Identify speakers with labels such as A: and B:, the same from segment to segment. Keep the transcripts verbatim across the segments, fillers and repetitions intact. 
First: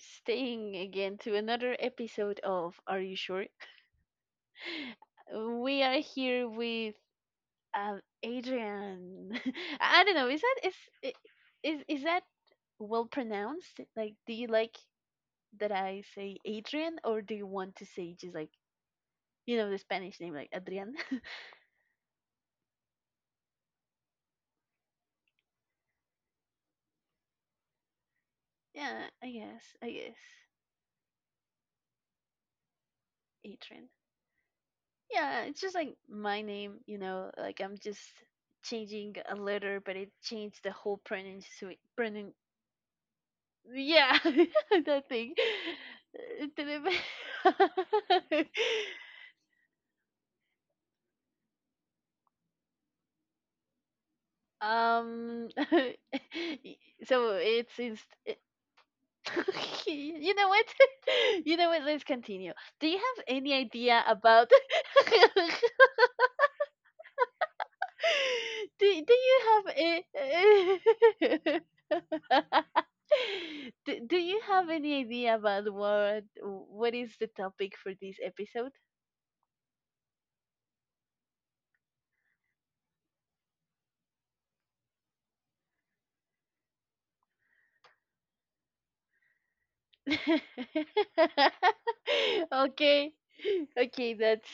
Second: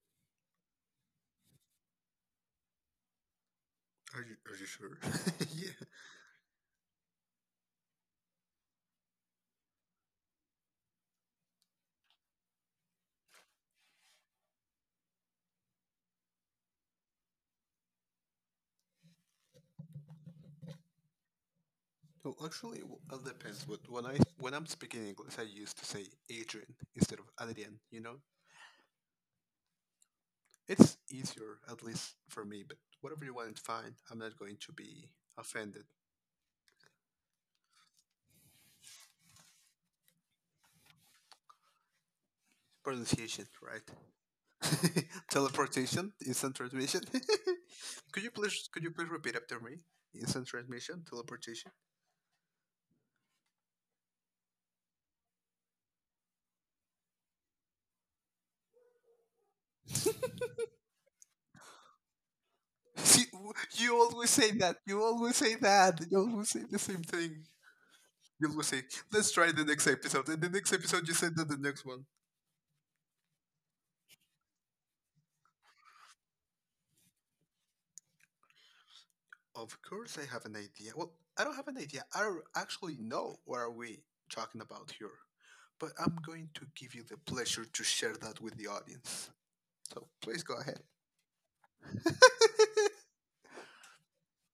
A: staying again to another episode of Are You Sure?
B: Are you are you sure? yeah.
A: We are here with um, Adrian. I don't know, is that is I- is is that well pronounced? Like, do you like that I say Adrian, or do you want to say just like you know the Spanish name like Adrian?
B: No, actually, it all depends. But when I when I'm speaking English, I used to say Adrian instead of Adrian. You know,
A: Yeah, I guess, I guess,
B: it's easier at least for me. But whatever you want,
A: Adrian.
B: fine. I'm not going to be
A: Yeah, it's just
B: offended.
A: like my name, you know, like I'm just changing a letter, but it changed the whole pronunciation. Pronun-
B: Pronunciation, right?
A: yeah, that thing.
B: Teleportation, instant
A: Didn't.
B: transmission. could you please could you please repeat after me? Instant transmission, teleportation.
A: um, y- so it's, it's it, You know what? You know what? Let's continue. Do you have
B: See, w-
A: any
B: you
A: idea
B: always
A: about?
B: say that. You always say that. You always say the same thing. You will say,
A: do, do
B: let's try the next episode. And the next
A: you
B: episode, you send to
A: have
B: the next one.
A: a do, do you have any idea about what what is the topic for this episode?
B: Of course, I have an idea. Well, I don't have an idea. I don't actually know what are we talking about here. But I'm going to give you the pleasure to share that with the audience. So please go ahead.
A: Okay. Okay, that's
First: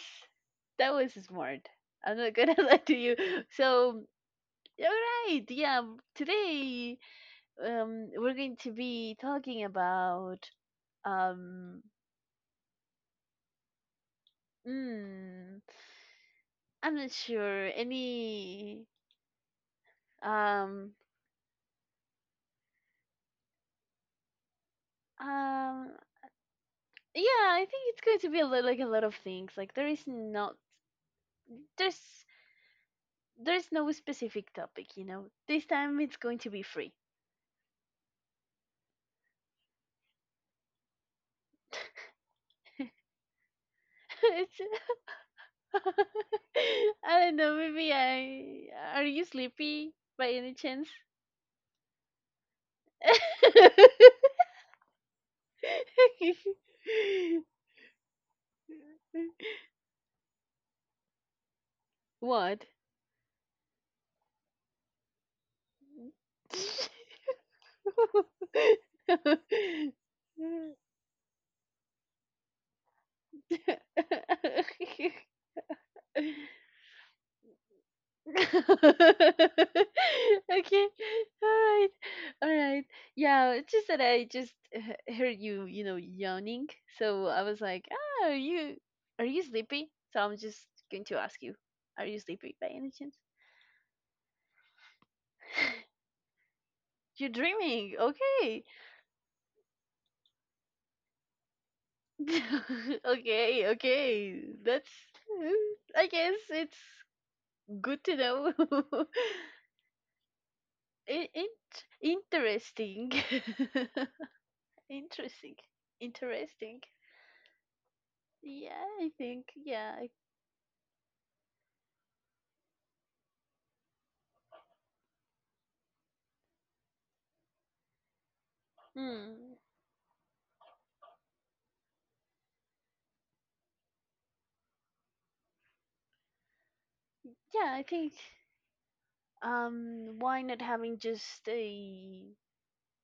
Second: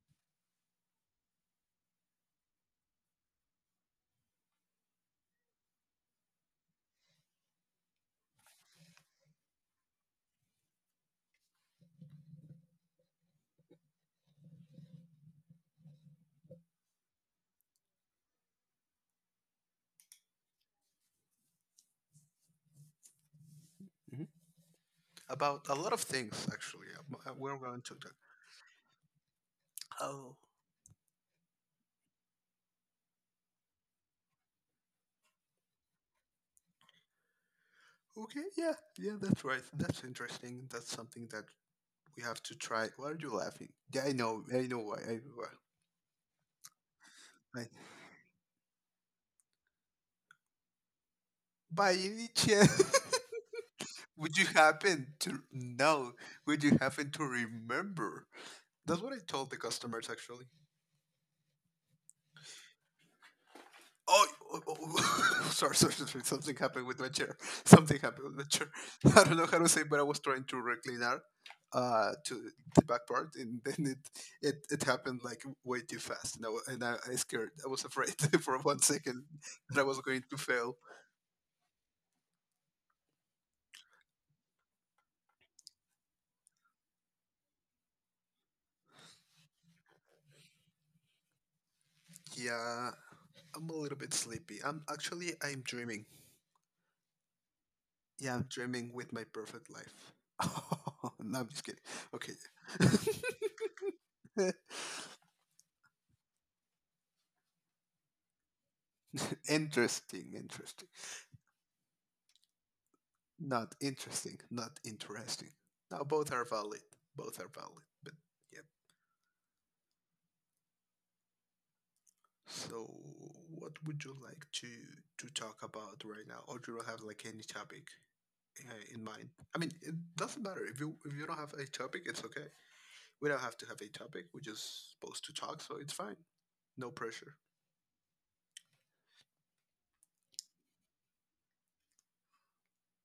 A: that was smart. I'm not gonna lie to you. So all right, yeah. Today, um, we're going to be talking about um, mm, I'm not sure any. Um,
B: Mhm. About a
A: um,
B: lot of things, actually. Um, uh,
A: yeah,
B: We're
A: I
B: going
A: think
B: to
A: it's
B: talk.
A: going to be a lot, like a lot of things. Like there is
B: Oh,
A: not there's there's no specific topic, you know. This time it's going to be free.
B: okay. Yeah, yeah, that's right. That's interesting. That's something that we have to try. Why are you laughing? Yeah, I know.
A: It's
B: I know why. I, why.
A: I don't know.
B: I-
A: Maybe I are you sleepy by any chance?
B: by any chance. Would you happen to know? Would you happen to remember? That's what I told the customers actually.
A: What?
B: Oh, oh, oh, sorry, sorry, sorry. Something happened with my chair. Something happened with my chair. I don't know how to say, but I was trying to recliner uh to the back part, and then it it, it happened like way too fast, and I wa- and I, I scared. I was afraid for one second
A: Okay.
B: that I
A: All
B: was going to fail.
A: right. All right. Yeah, it's just that I just h- heard you, you know, yawning. So I was like, "Ah, are you are you sleepy?" So I'm just going to ask you, "Are you sleepy by
B: Yeah,
A: any chance?"
B: I'm a little bit sleepy. I'm actually I'm dreaming.
A: You're dreaming.
B: Yeah, I'm
A: Okay.
B: dreaming with my perfect life. No, I'm just kidding. Okay.
A: Okay, okay. That's uh, I guess it's good to know.
B: Interesting, interesting.
A: In- in- interesting.
B: Not interesting, not interesting.
A: Interesting.
B: Now both are valid.
A: Interesting.
B: Both are valid. But yeah.
A: Yeah, I think. Yeah. I,
B: So what would you like to to talk about right now? Or do you have like any topic uh, in mind?
A: hmm.
B: I mean, it doesn't matter if you if you don't have a topic, it's okay. We don't have to have a topic. We're just supposed to talk, so it's fine. No pressure.
A: Yeah, I think. Um, why not having just a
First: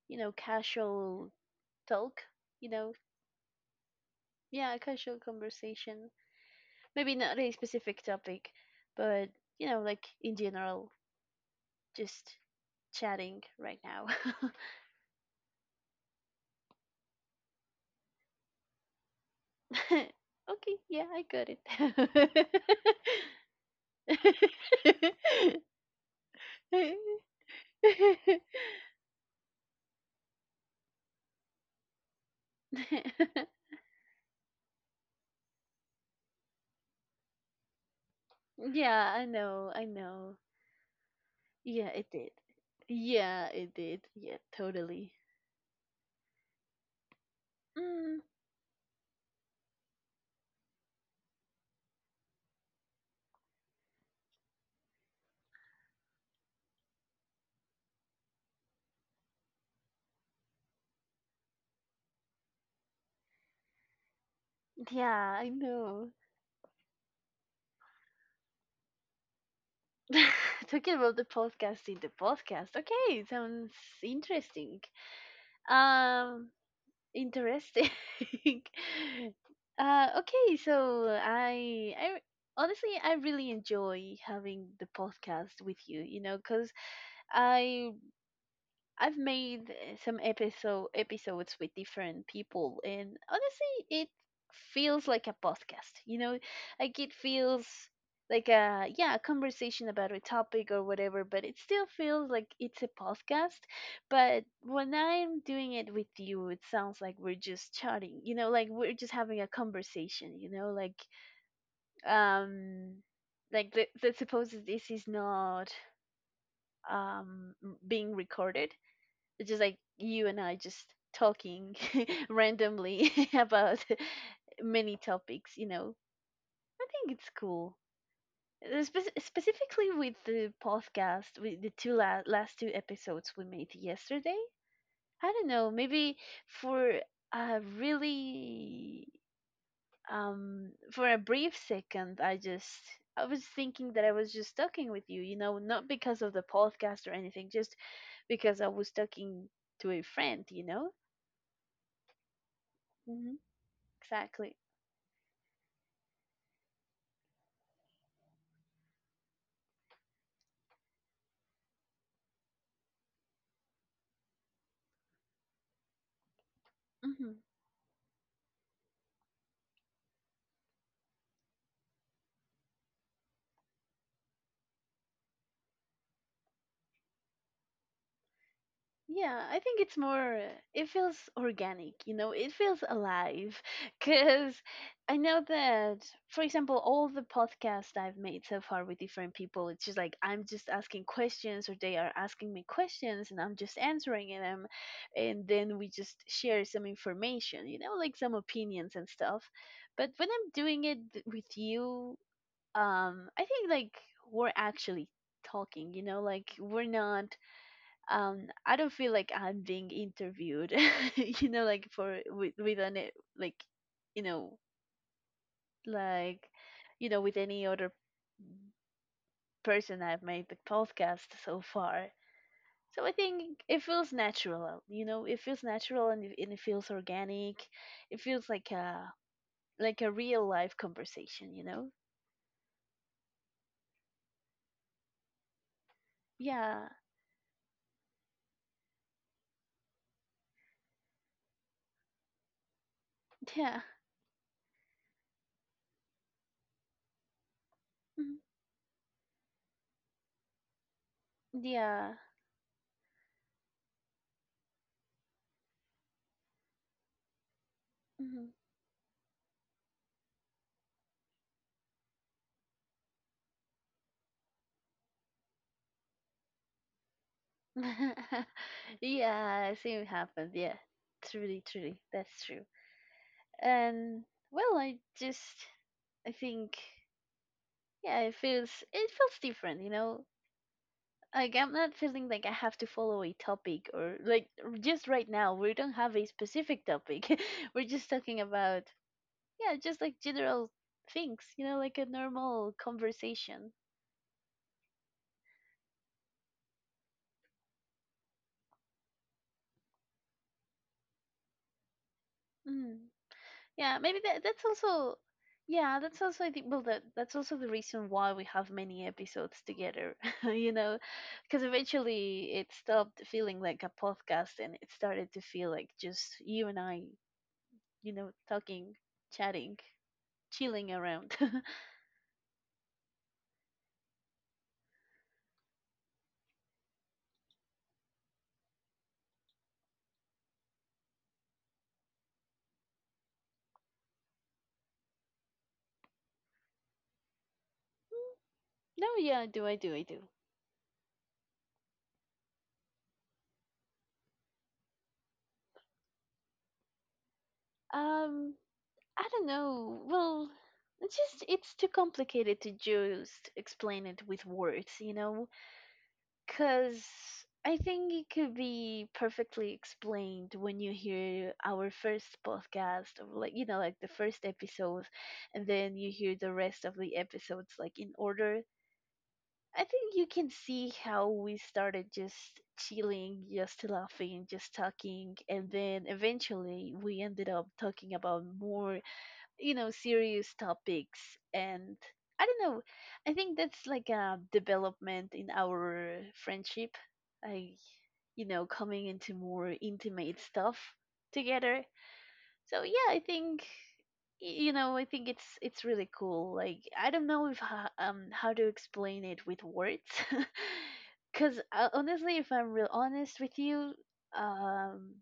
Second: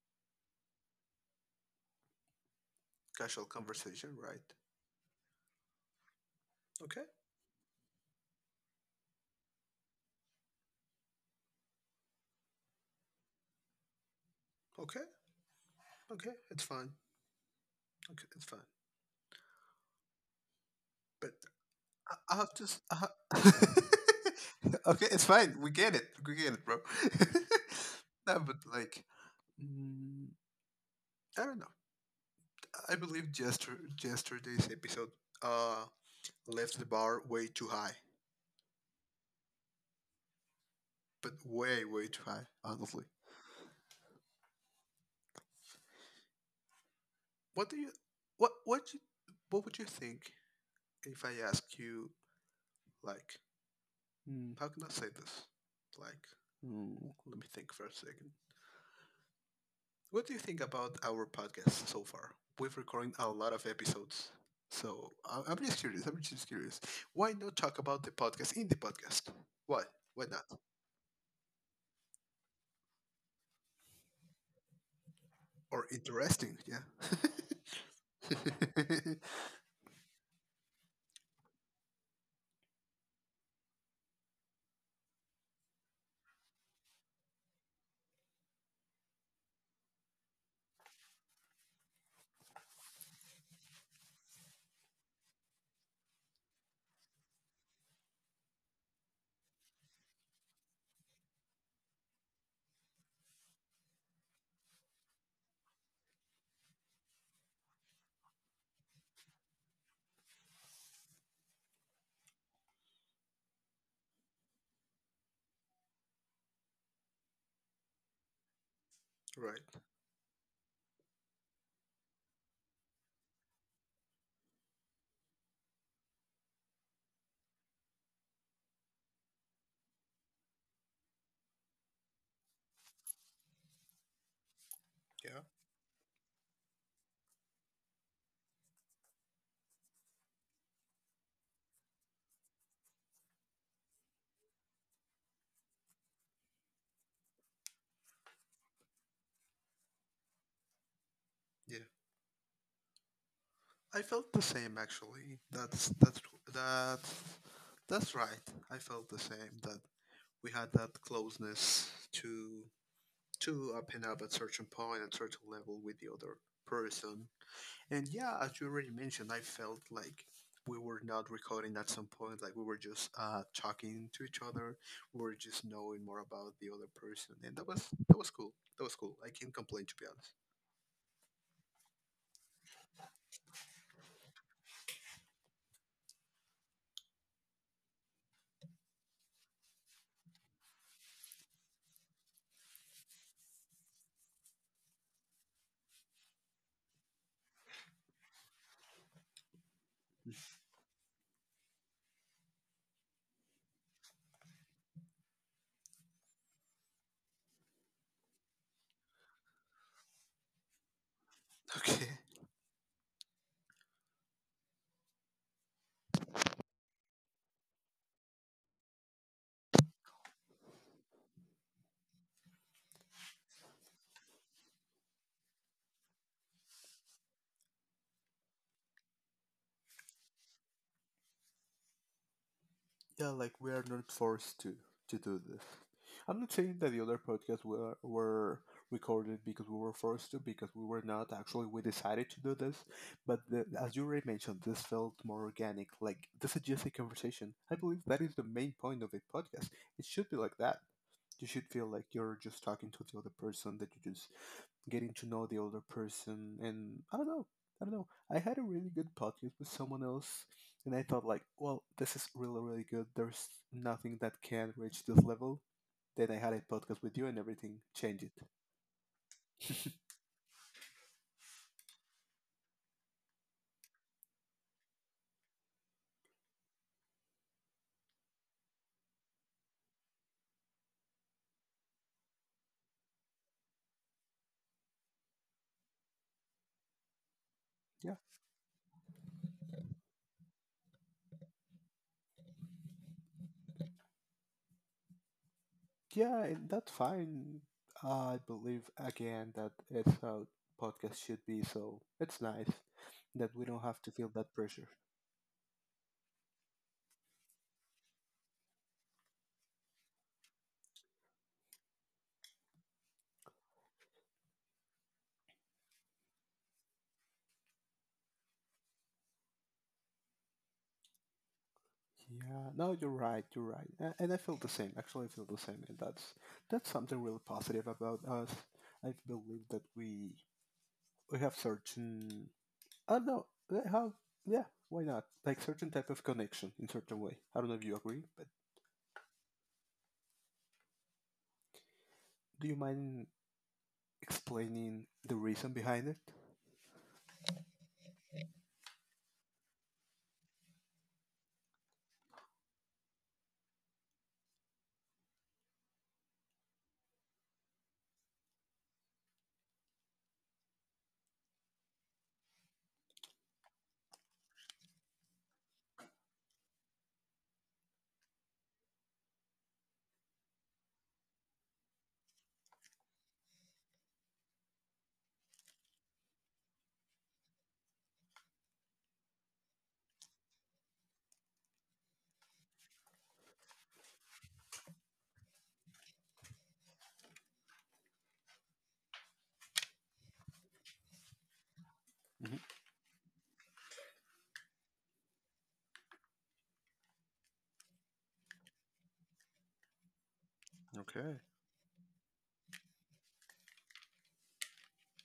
A: you know casual talk? You know,
B: Casual conversation, right?
A: yeah, a casual conversation.
B: Okay.
A: Maybe not a specific topic, but you know, like in general, just chatting right now.
B: Okay, okay, it's fine. Okay, it's fine.
A: Okay. Yeah, I
B: But
A: got
B: I,
A: it.
B: I have to. S- I ha- okay, it's fine. We get it. We get it, bro. No, but like, mm, I don't know. I believe yester- yesterday's episode uh left the bar way too high,
A: Yeah, I know. I know.
B: but way
A: Yeah, it
B: way too
A: did.
B: high. Honestly,
A: Yeah, it did. Yeah, totally.
B: what do you
A: Mm,
B: what what you, what would you think if I ask you like, mm, how can I say this? Like, mm, let me think for a second. What do you think about our podcast so far? We've recorded a lot of episodes. So
A: yeah,
B: I-
A: I
B: I'm just curious.
A: know.
B: I'm just curious. Why not talk about the podcast in the podcast? Why? Why not?
A: Talking about the podcast in the podcast. Okay, sounds interesting.
B: Or
A: Um,
B: interesting, yeah.
A: interesting. uh, okay, so I, I honestly I really enjoy having the podcast with you. You know, cause I I've made uh, some episode episodes with different people, and honestly, it feels like a podcast. You know, like it feels like a yeah a conversation about a topic or whatever, but it still feels like it's a podcast. But when I'm doing it with you, it sounds like we're just chatting. You know, like we're just having a conversation. You know, like um, like let, let's suppose that this is not um being recorded. It's just like
B: Right.
A: you and I just talking randomly about many topics, you know. I think it's cool. Uh, spec- specifically with the podcast, with the two la- last two episodes we made yesterday. I
B: Yeah.
A: don't know, maybe for a really um for a brief second I just I was thinking that I was just talking with you, you know, not because of the podcast or anything, just because I was talking to a friend, you know?
B: Yeah.
A: Mm-hmm.
B: I felt the
A: Exactly.
B: same actually. That's that's that that's right. I felt the same that we had that closeness to to open up at certain point point at certain level with the other person.
A: Hmm.
B: And yeah, as you already mentioned, I felt like we were not recording at some point. Like we were just uh, talking to each other. We were just knowing more about the other person, and that was that was cool. That was cool. I
A: Yeah,
B: can't
A: I think
B: complain, to
A: it's
B: be honest.
A: more, uh, it feels organic, you know, it feels alive. Because I know that, for example, all the podcasts I've made so far with different people, it's just like I'm just asking questions or they are asking me questions and I'm just answering them. And then we just share some information, you know, like some opinions and stuff. But when I'm doing it th- with you, um, I think like we're actually talking, you know, like we're not um I don't feel like I'm being interviewed you know like
B: Okay.
A: for with with an e- like you know like you know with any other person I've made the podcast so far, so I think it feels natural, you know, it feels natural and it, and it feels organic. It feels like a like a real life conversation, you know.
B: Yeah, like we are not forced to to do this. I'm not saying
A: Yeah.
B: that the other podcasts were were recorded because we were forced to, because we were not actually. We decided to do this, but the,
A: Yeah.
B: as you already mentioned, this felt more organic. Like this is just a conversation. I believe that is
A: Mhm.
B: the main point of a podcast. It should be like that. You should feel like
A: Yeah.
B: you're just talking to the other person, that you're just getting to know the other person. And I don't know. I don't know. I had a really good podcast with someone else, and I thought, like, well, this is really, really good. There's nothing that can reach this level. Then I had a podcast with you, and everything
A: Mhm.
B: changed it.
A: Yeah, same happened. Yeah, truly, truly, that's true. And well, I just I think yeah it feels it feels different, you know, like I'm not feeling like I have to follow a topic or like r- just right now we don't have a specific topic. We're just
B: Yeah,
A: talking about yeah just like general things, you know, like a normal conversation.
B: yeah, and that's fine. I believe again that it's how podcast should be, so it's nice
A: Mm-hmm.
B: that we don't
A: Yeah,
B: have to
A: maybe
B: feel
A: that
B: that
A: that's
B: pressure.
A: also yeah, that's also the well that that's also the reason why we have many episodes together, you know, because eventually it stopped feeling like a podcast and it started to feel like just you and I, you know, talking, chatting, chilling around. No,
B: Yeah, no, you're right. You're right, A- and I feel the same. Actually, I feel the same, and that's that's something really positive about us. I believe that we we have certain. I don't know uh, how. Yeah, why not? Like certain type of connection in certain way. I don't know if you agree, but
A: yeah, I do, I do, I do.
B: do you mind explaining the reason behind it?
A: Um, I don't know. Well, it's just it's too complicated to just explain it with words, you know. Because I think it could be perfectly explained when you hear our first podcast, or like, you know, like the first episode, and then you hear the rest of the episodes, like in order. I think you can see how we started just chilling, just laughing, just talking, and then eventually we ended up talking about more you know serious topics, and I don't know, I think that's like a development in our friendship, like, you know, coming into more intimate stuff together.
B: Hmm.
A: So yeah I think y- you know I think it's it's really cool, like I don't know if ho- um how to explain it with words
B: Okay.
A: because honestly if I'm real honest with you, um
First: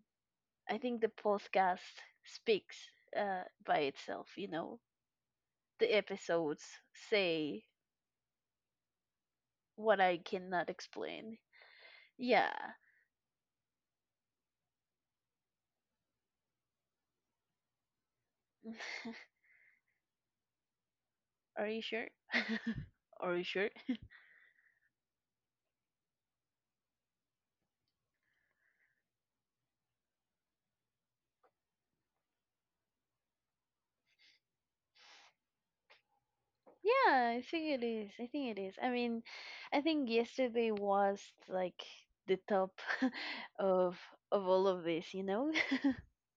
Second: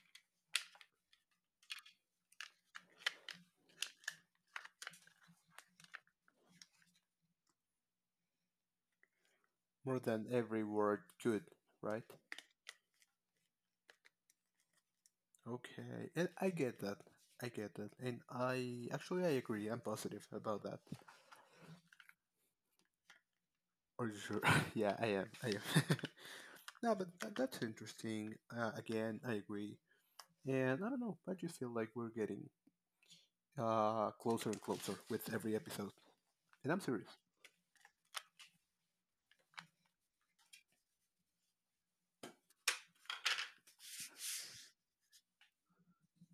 A: I think the podcast speaks uh by itself, you know. The episodes say
B: More
A: what I
B: than every
A: cannot
B: word
A: explain.
B: could, right?
A: Yeah.
B: Okay, and I get that. I get that, and I actually I agree. I'm positive about that.
A: Are you sure? Are you sure?
B: Are you sure? Yeah, I am. I am. No, but that, that's interesting. Uh, again, I agree. And I don't know, but you feel like we're getting uh closer and closer with every episode. And I'm serious.
A: Yeah, I think it is. I think it is. I mean, I think yesterday was like the top of of all of this, you know?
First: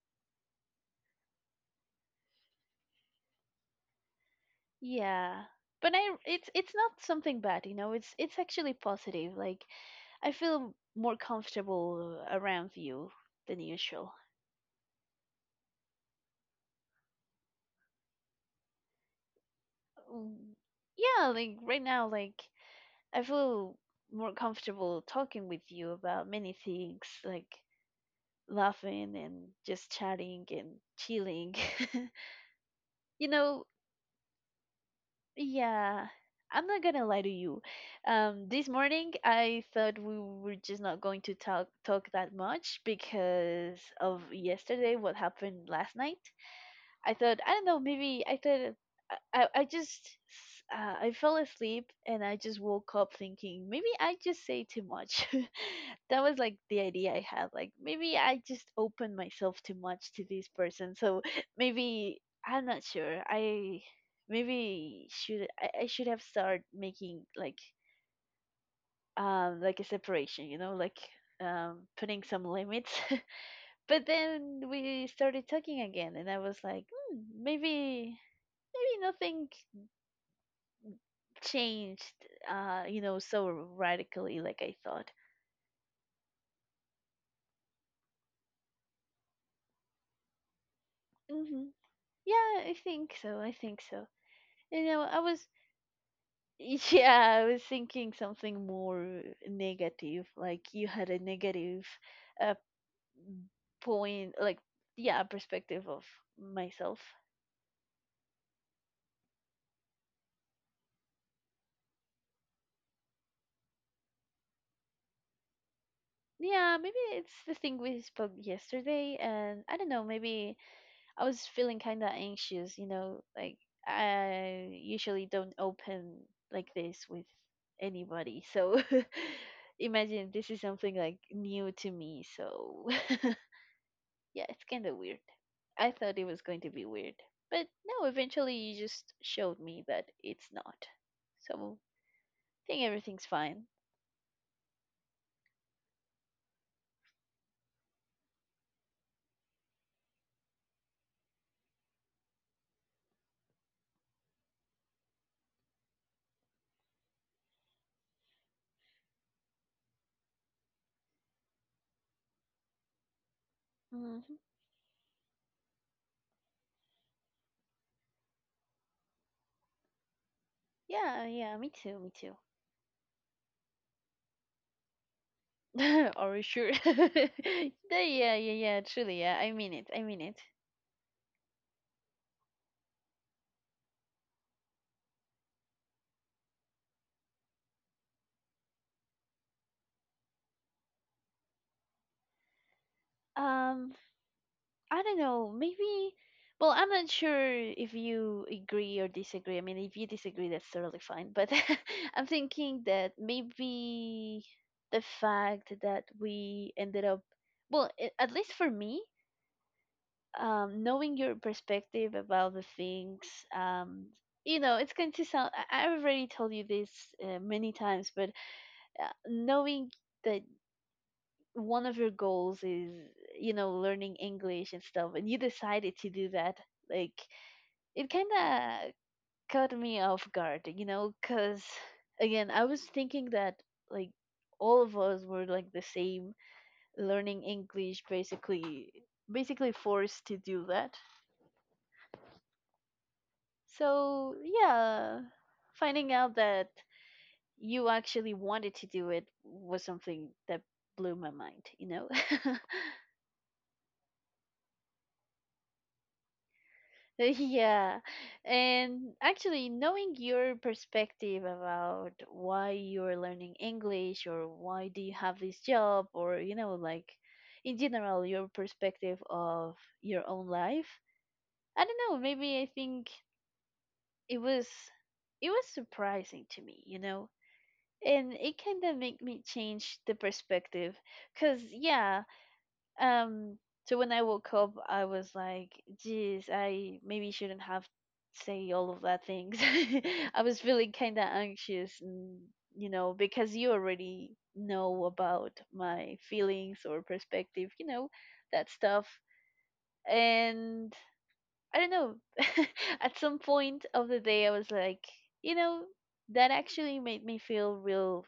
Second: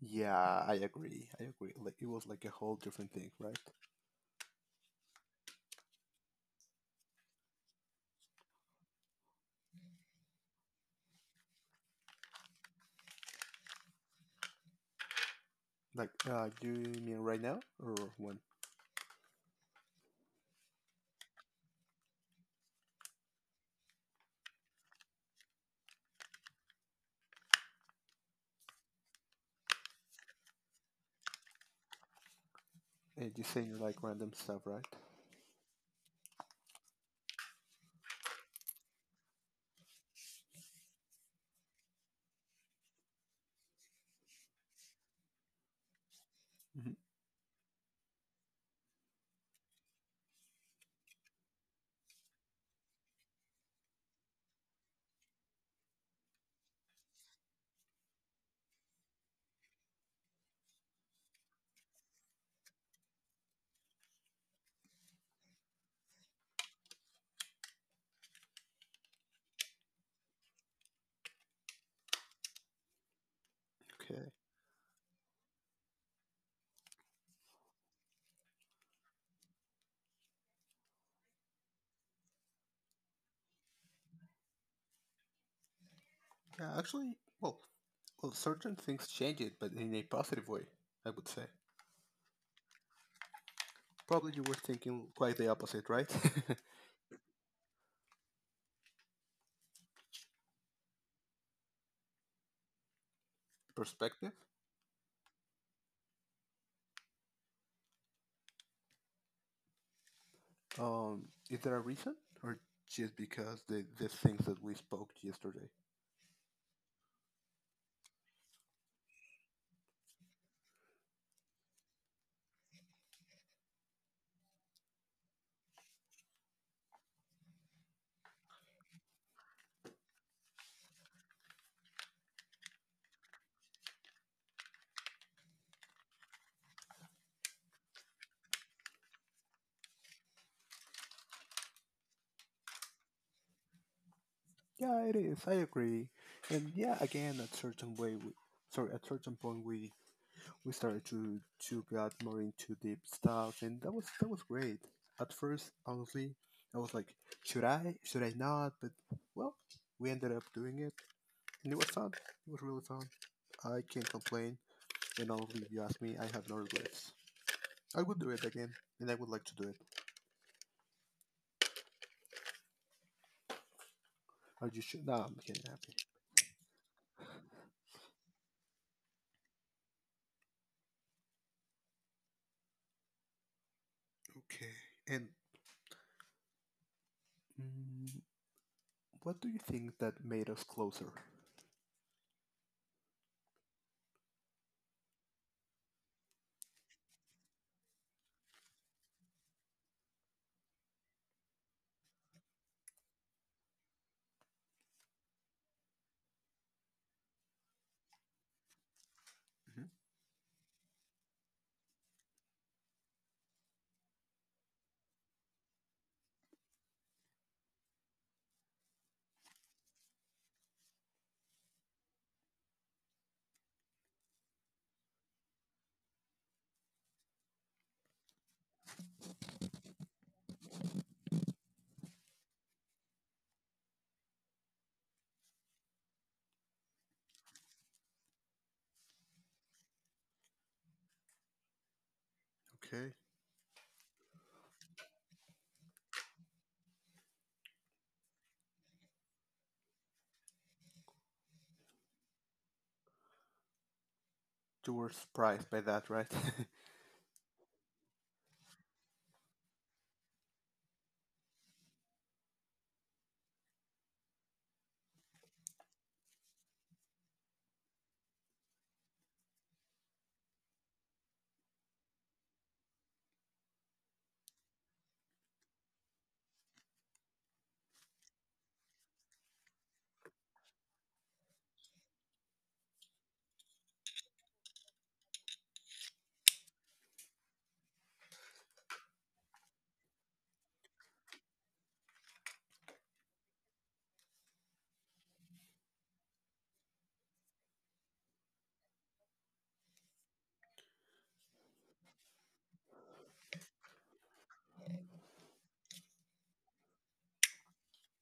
B: Yeah, I agree. I agree. Like it was like a whole different thing, right?
A: Yeah. But I it's it's not something bad, you know. It's it's actually positive. Like I feel more comfortable around you than usual.
B: Like, uh, do you mean right now or when?
A: Um, Yeah, like right now like I feel more comfortable talking with you about many things, like laughing and just chatting and chilling.
B: Uh,
A: You
B: Just
A: know,
B: saying like random stuff, right?
A: yeah, I'm not gonna lie to you. Um, this morning I thought we were just not going to talk talk that much because of yesterday, what happened last night.
B: Hmm.
A: I thought I don't know maybe I thought I I, I just uh, I fell asleep and I just woke up thinking maybe I just say too much. That was like the idea I had like maybe I just opened myself too much to this person. So maybe I'm not sure. I maybe should I, I should have started making like um like a separation, you know, like um putting some limits. But
B: Okay.
A: then we started talking again and I was like, hmm, maybe maybe nothing changed uh you know so radically like I thought.
B: Yeah, actually, well, well, certain things change it, but in a positive way, I would say.
A: Hmm. Yeah I think so, I think so.
B: Probably you were
A: You know
B: thinking
A: I
B: quite
A: was
B: the opposite, right?
A: yeah I was thinking something more negative, like you had a negative uh point
B: Perspective.
A: like yeah perspective of myself.
B: Um, is there a reason, or just because the the things that we spoke yesterday?
A: Yeah, maybe it's the thing we spoke yesterday and I don't know maybe I was feeling kind of anxious, you know, like I usually don't open like this with anybody. So imagine this is something like new to me. So yeah, it's kind of weird. I thought it was going to be weird, but no, eventually you just showed me that it's not. So I think everything's fine.
B: Yeah, it is. I agree, and yeah, again, at certain way, we, sorry, at certain point, we we started to to get more into deep stuff, and that was that was great. At first, honestly, I was like, should I, should I not? But well, we ended up doing it, and it was fun. It was really fun. I can't
A: Hmm.
B: complain, and honestly, if you ask me, I have no regrets. I would do it again, and I would like to do it.
A: Yeah, yeah, me too, me too.
B: Are you sure? No, I'm getting happy.
A: Are you sure? Yeah, yeah, yeah, yeah, truly, yeah. I mean it. I mean it.
B: Okay. And Mm, what do you think that made us closer?
A: Um, I don't know, maybe. Well, I'm not sure if you agree or disagree. I mean, if you disagree, that's totally fine. But I'm thinking that maybe the fact that we ended up, well, a- at least for me,
B: Mhm.
A: um, knowing your perspective about the things, um, you know, it's going to sound, I, I've already told you this uh, many times, but uh, knowing that one of your goals is you know learning English and stuff and you decided to do that like it kind of caught me off guard you know because again I was thinking that like all of us were like the same learning English basically basically forced to do that,
B: Okay.
A: so yeah finding out that you actually wanted to do it was something that blew my mind, you know.
B: You were surprised by that, right?
A: Yeah. And actually, knowing your perspective about why you're learning English or why do you have this job or, you know, like in general, your perspective of your own life. I don't know, maybe I think it was it was surprising to me, you know. And it kind of made me change the perspective cuz yeah, um, so when I woke up, I was like, geez, I maybe shouldn't have say all of that things. I was feeling kind of anxious, and, you know, because you already know about my feelings or perspective, you know, that stuff. And I don't know. At some point of the day, I was like, you know, that actually made me feel real,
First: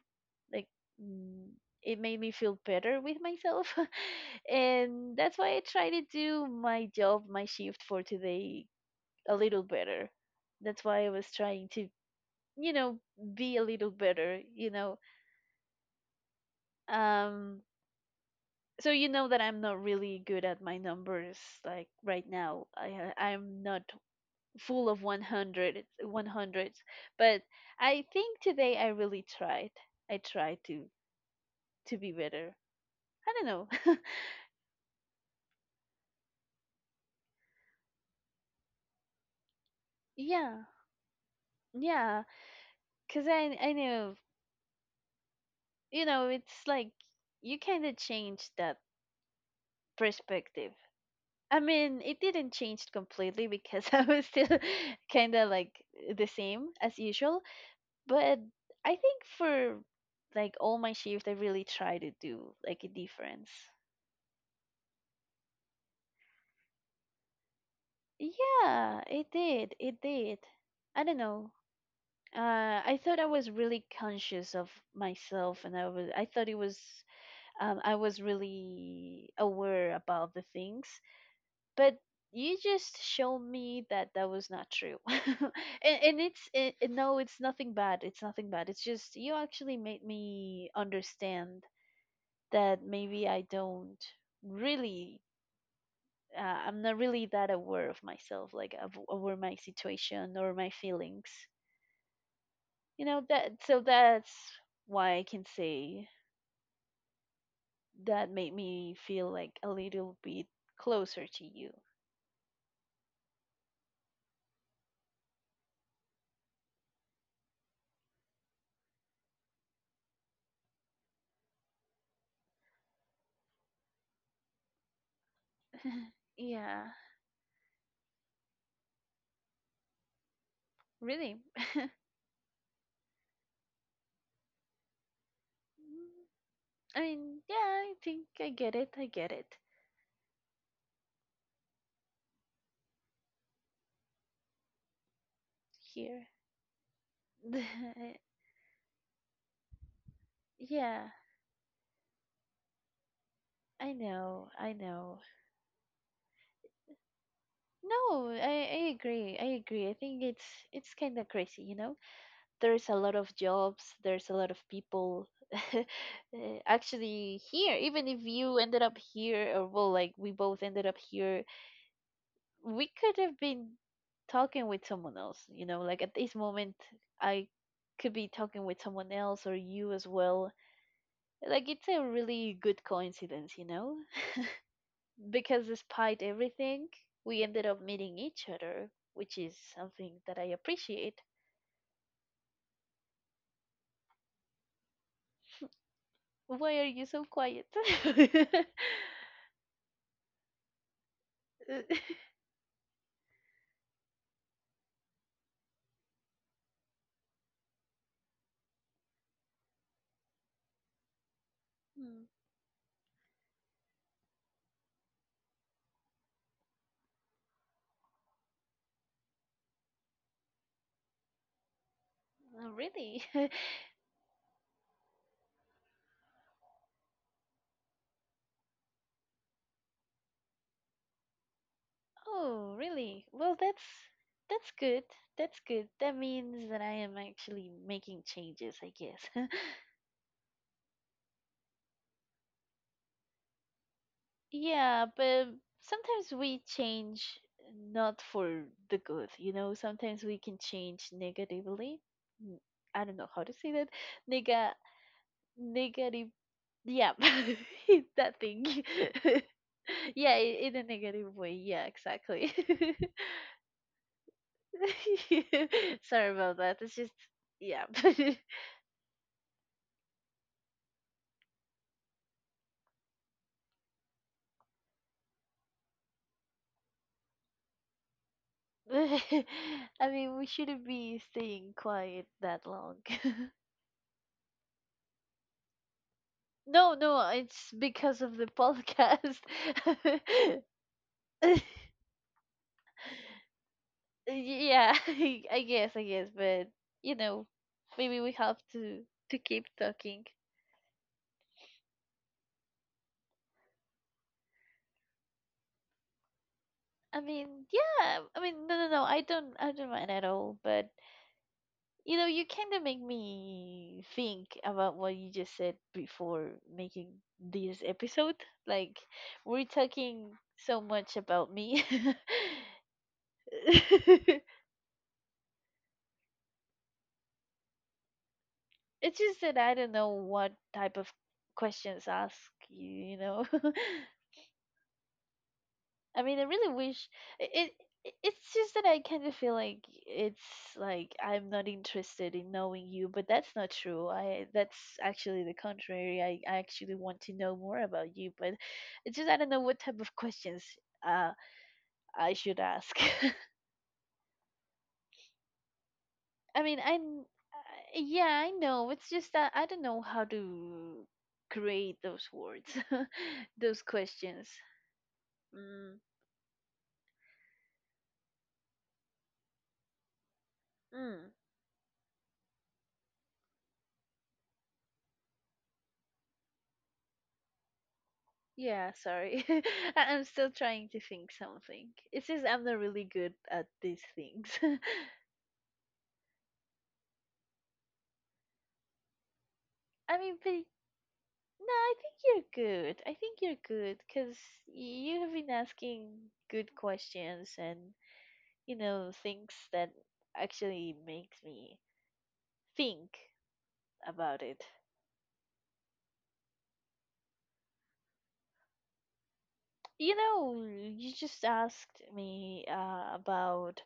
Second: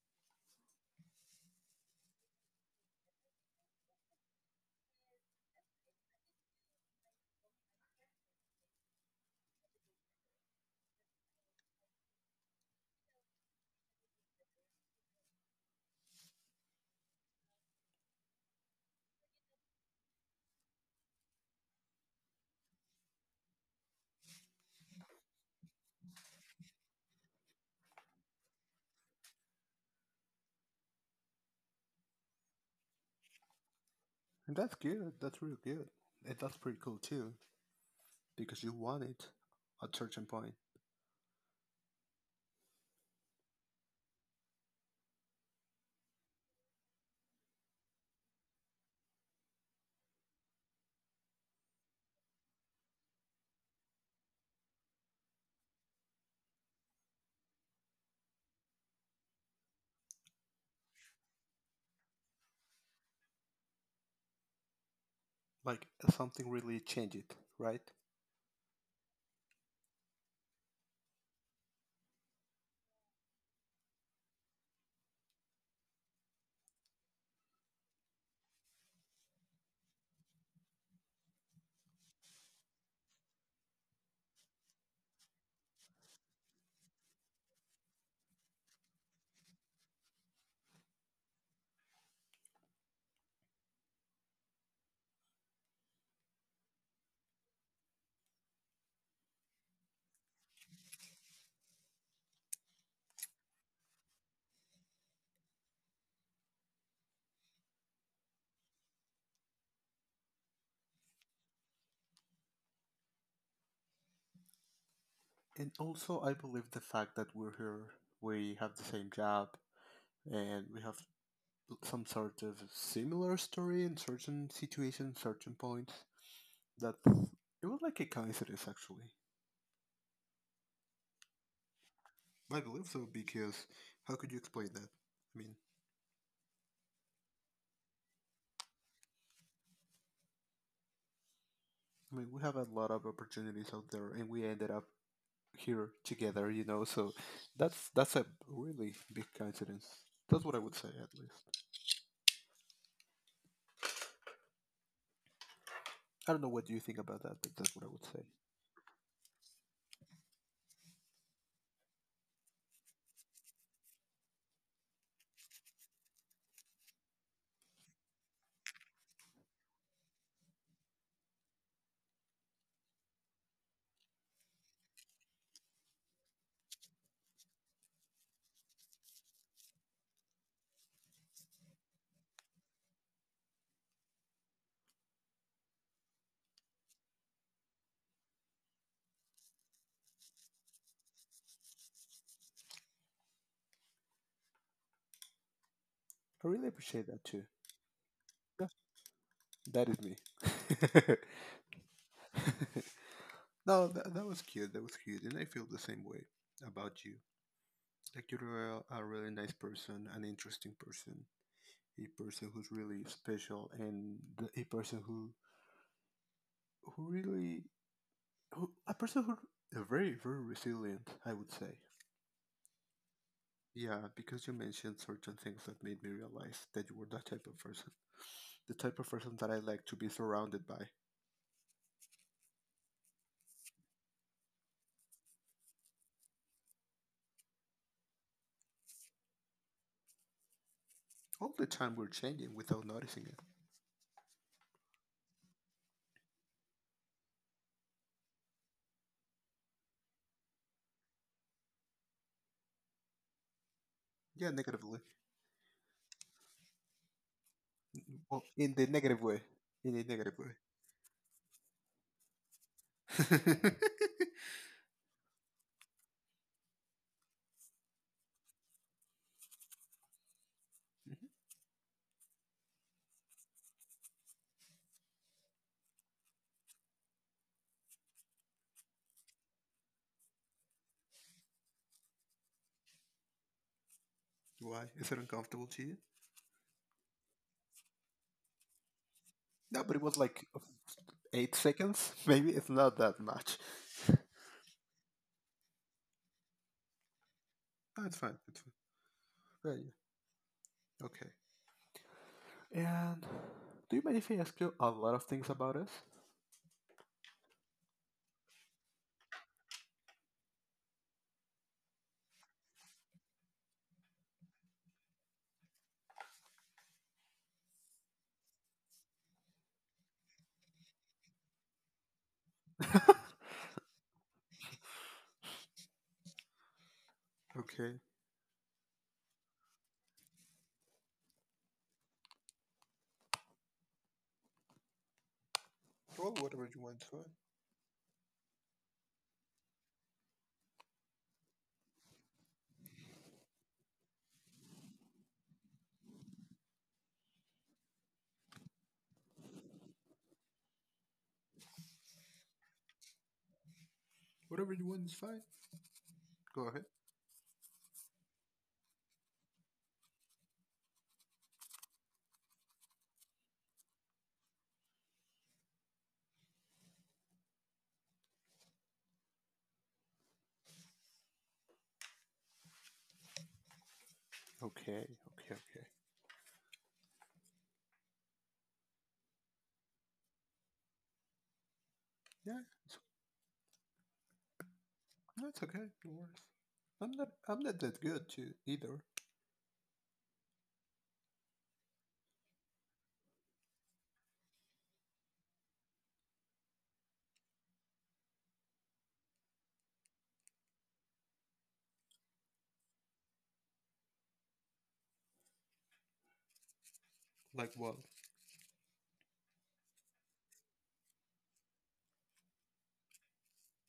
A: like, mm, it made me feel better with myself. And that's why I try to do my job, my shift for today a little better. That's why I was trying to, you know, be a little better, you know. Um, so you know that I'm not really good at my numbers. Like right now, I ha- I'm not full of one hundred, but i think today i really tried. I tried to to be better. I don't know.
B: And that's good. That's real good. And that's pretty cool too, because you want it at certain point.
A: Yeah, yeah, because i i know, you know, it's like you kind of changed that perspective. I mean, it didn't change completely, because I was still kind of like the same as usual, but I think for like all my shifts I really try to do like a difference.
B: Like something really changed it, right?
A: Yeah, it did. It did. I don't know. Uh, I thought I was really conscious of myself, and I was. I thought it was. Um, I was really aware about the things, but you just showed me that that was not true. and, and it's it, it- no, it's nothing bad. It's nothing bad. It's just you actually made me understand that maybe I don't really, uh, I'm not really that aware of myself, like of, over my situation or my feelings. You know that, so that's why I can say that made me feel like a little bit closer to you.
B: And also, I believe the fact that we're here, we have the same job, and we have some sort of similar story in certain situations, certain points.
A: Yeah,
B: That it was like a coincidence, actually.
A: really.
B: I believe so because how could you explain that? I mean,
A: Mm, I mean, yeah, I think I get it. I get it
B: I mean, we have a lot of opportunities out there, and we ended up here
A: here.
B: together, you know. So that's that's a really big coincidence. That's what I would say,
A: Yeah,
B: at least.
A: I know. I know.
B: I don't know what you think about that, but that's what I would say.
A: No, I, I agree. I agree. I think it's it's kind of crazy, you know. There's a lot of jobs, there's a lot of people. eh, Actually, here, even if you ended up here, or well, like we both ended up here, we could have been talking with someone else, you know, like at this moment, I could be talking with someone else or you as well. Like, it's a really good coincidence, you know, because despite everything, we ended up meeting each other, which is something that I appreciate.
B: I really
A: Why are
B: appreciate
A: you
B: that
A: so
B: too.
A: quiet?
B: Yeah, that is me. No, that, that was cute. That was cute, and I feel the same way about you. Like you're a, a really nice person, an interesting person, a
A: Mm,
B: person who's really special and the, a person who who really who, a person who a very very resilient I would say.
A: uh, really?
B: Yeah, because you mentioned certain things that made me realize that you were that type of person, the type of person that I like to be surrounded by.
A: Oh, really? Well, that's that's good. That's good. That means that I am actually making changes, I guess.
B: All the time we're changing without noticing it.
A: Yeah, but sometimes we change not for the good, you know, sometimes we can change negatively. N- I don't know how to say that.
B: Yeah,
A: Nega
B: negatively.
A: negative yeah. That
B: Well,
A: thing.
B: in the negative way. In the
A: Yeah,
B: negative way.
A: i- in a negative way. Yeah, exactly. Sorry about that. It's just yeah. I mean, we shouldn't be staying quiet that long.
B: Why is it uncomfortable to you?
A: No, no, it's because of the podcast.
B: No, but it was like eight seconds. Maybe it's not that much.
A: Yeah, I guess, I guess, but you know,
B: No, it's
A: maybe we
B: fine,
A: have
B: it's fine.
A: to to keep
B: Right,
A: talking.
B: okay. And do you mind if I ask you a lot of things about us?
A: I mean, yeah. I mean, no, no, no. I don't, I don't mind at all. But you know, you kind of make me think about what you just said before making this episode. Like, we're talking so much about me. It's
B: Okay.
A: just that I don't know what type of questions ask you, you know? I
B: Well,
A: mean, I
B: whatever
A: really
B: you want is
A: wish
B: fine.
A: it, it. It's just that I kind of feel like it's like I'm not interested in knowing you, but that's not true. I that's actually the contrary. I, I actually want to know more about you, but it's just I don't know what type of questions uh I should ask.
B: Whatever you want is fine.
A: I
B: Go
A: mean,
B: ahead.
A: I kn- uh, yeah, I know. It's just that I don't know how to create those words, those questions. Mm, mm.
B: Okay, okay, okay.
A: Yeah, sorry. I- I'm still trying to think something. It's just
B: Yeah,
A: I'm not
B: it's,
A: really good at these things.
B: that's okay. No worries. I'm not. I'm not that good too either.
A: I mean, but no, I think you're good. I think you're good because you have been asking good questions and, you know, things that actually makes me think about it.
B: Like what?
A: You know, you just asked me uh, about,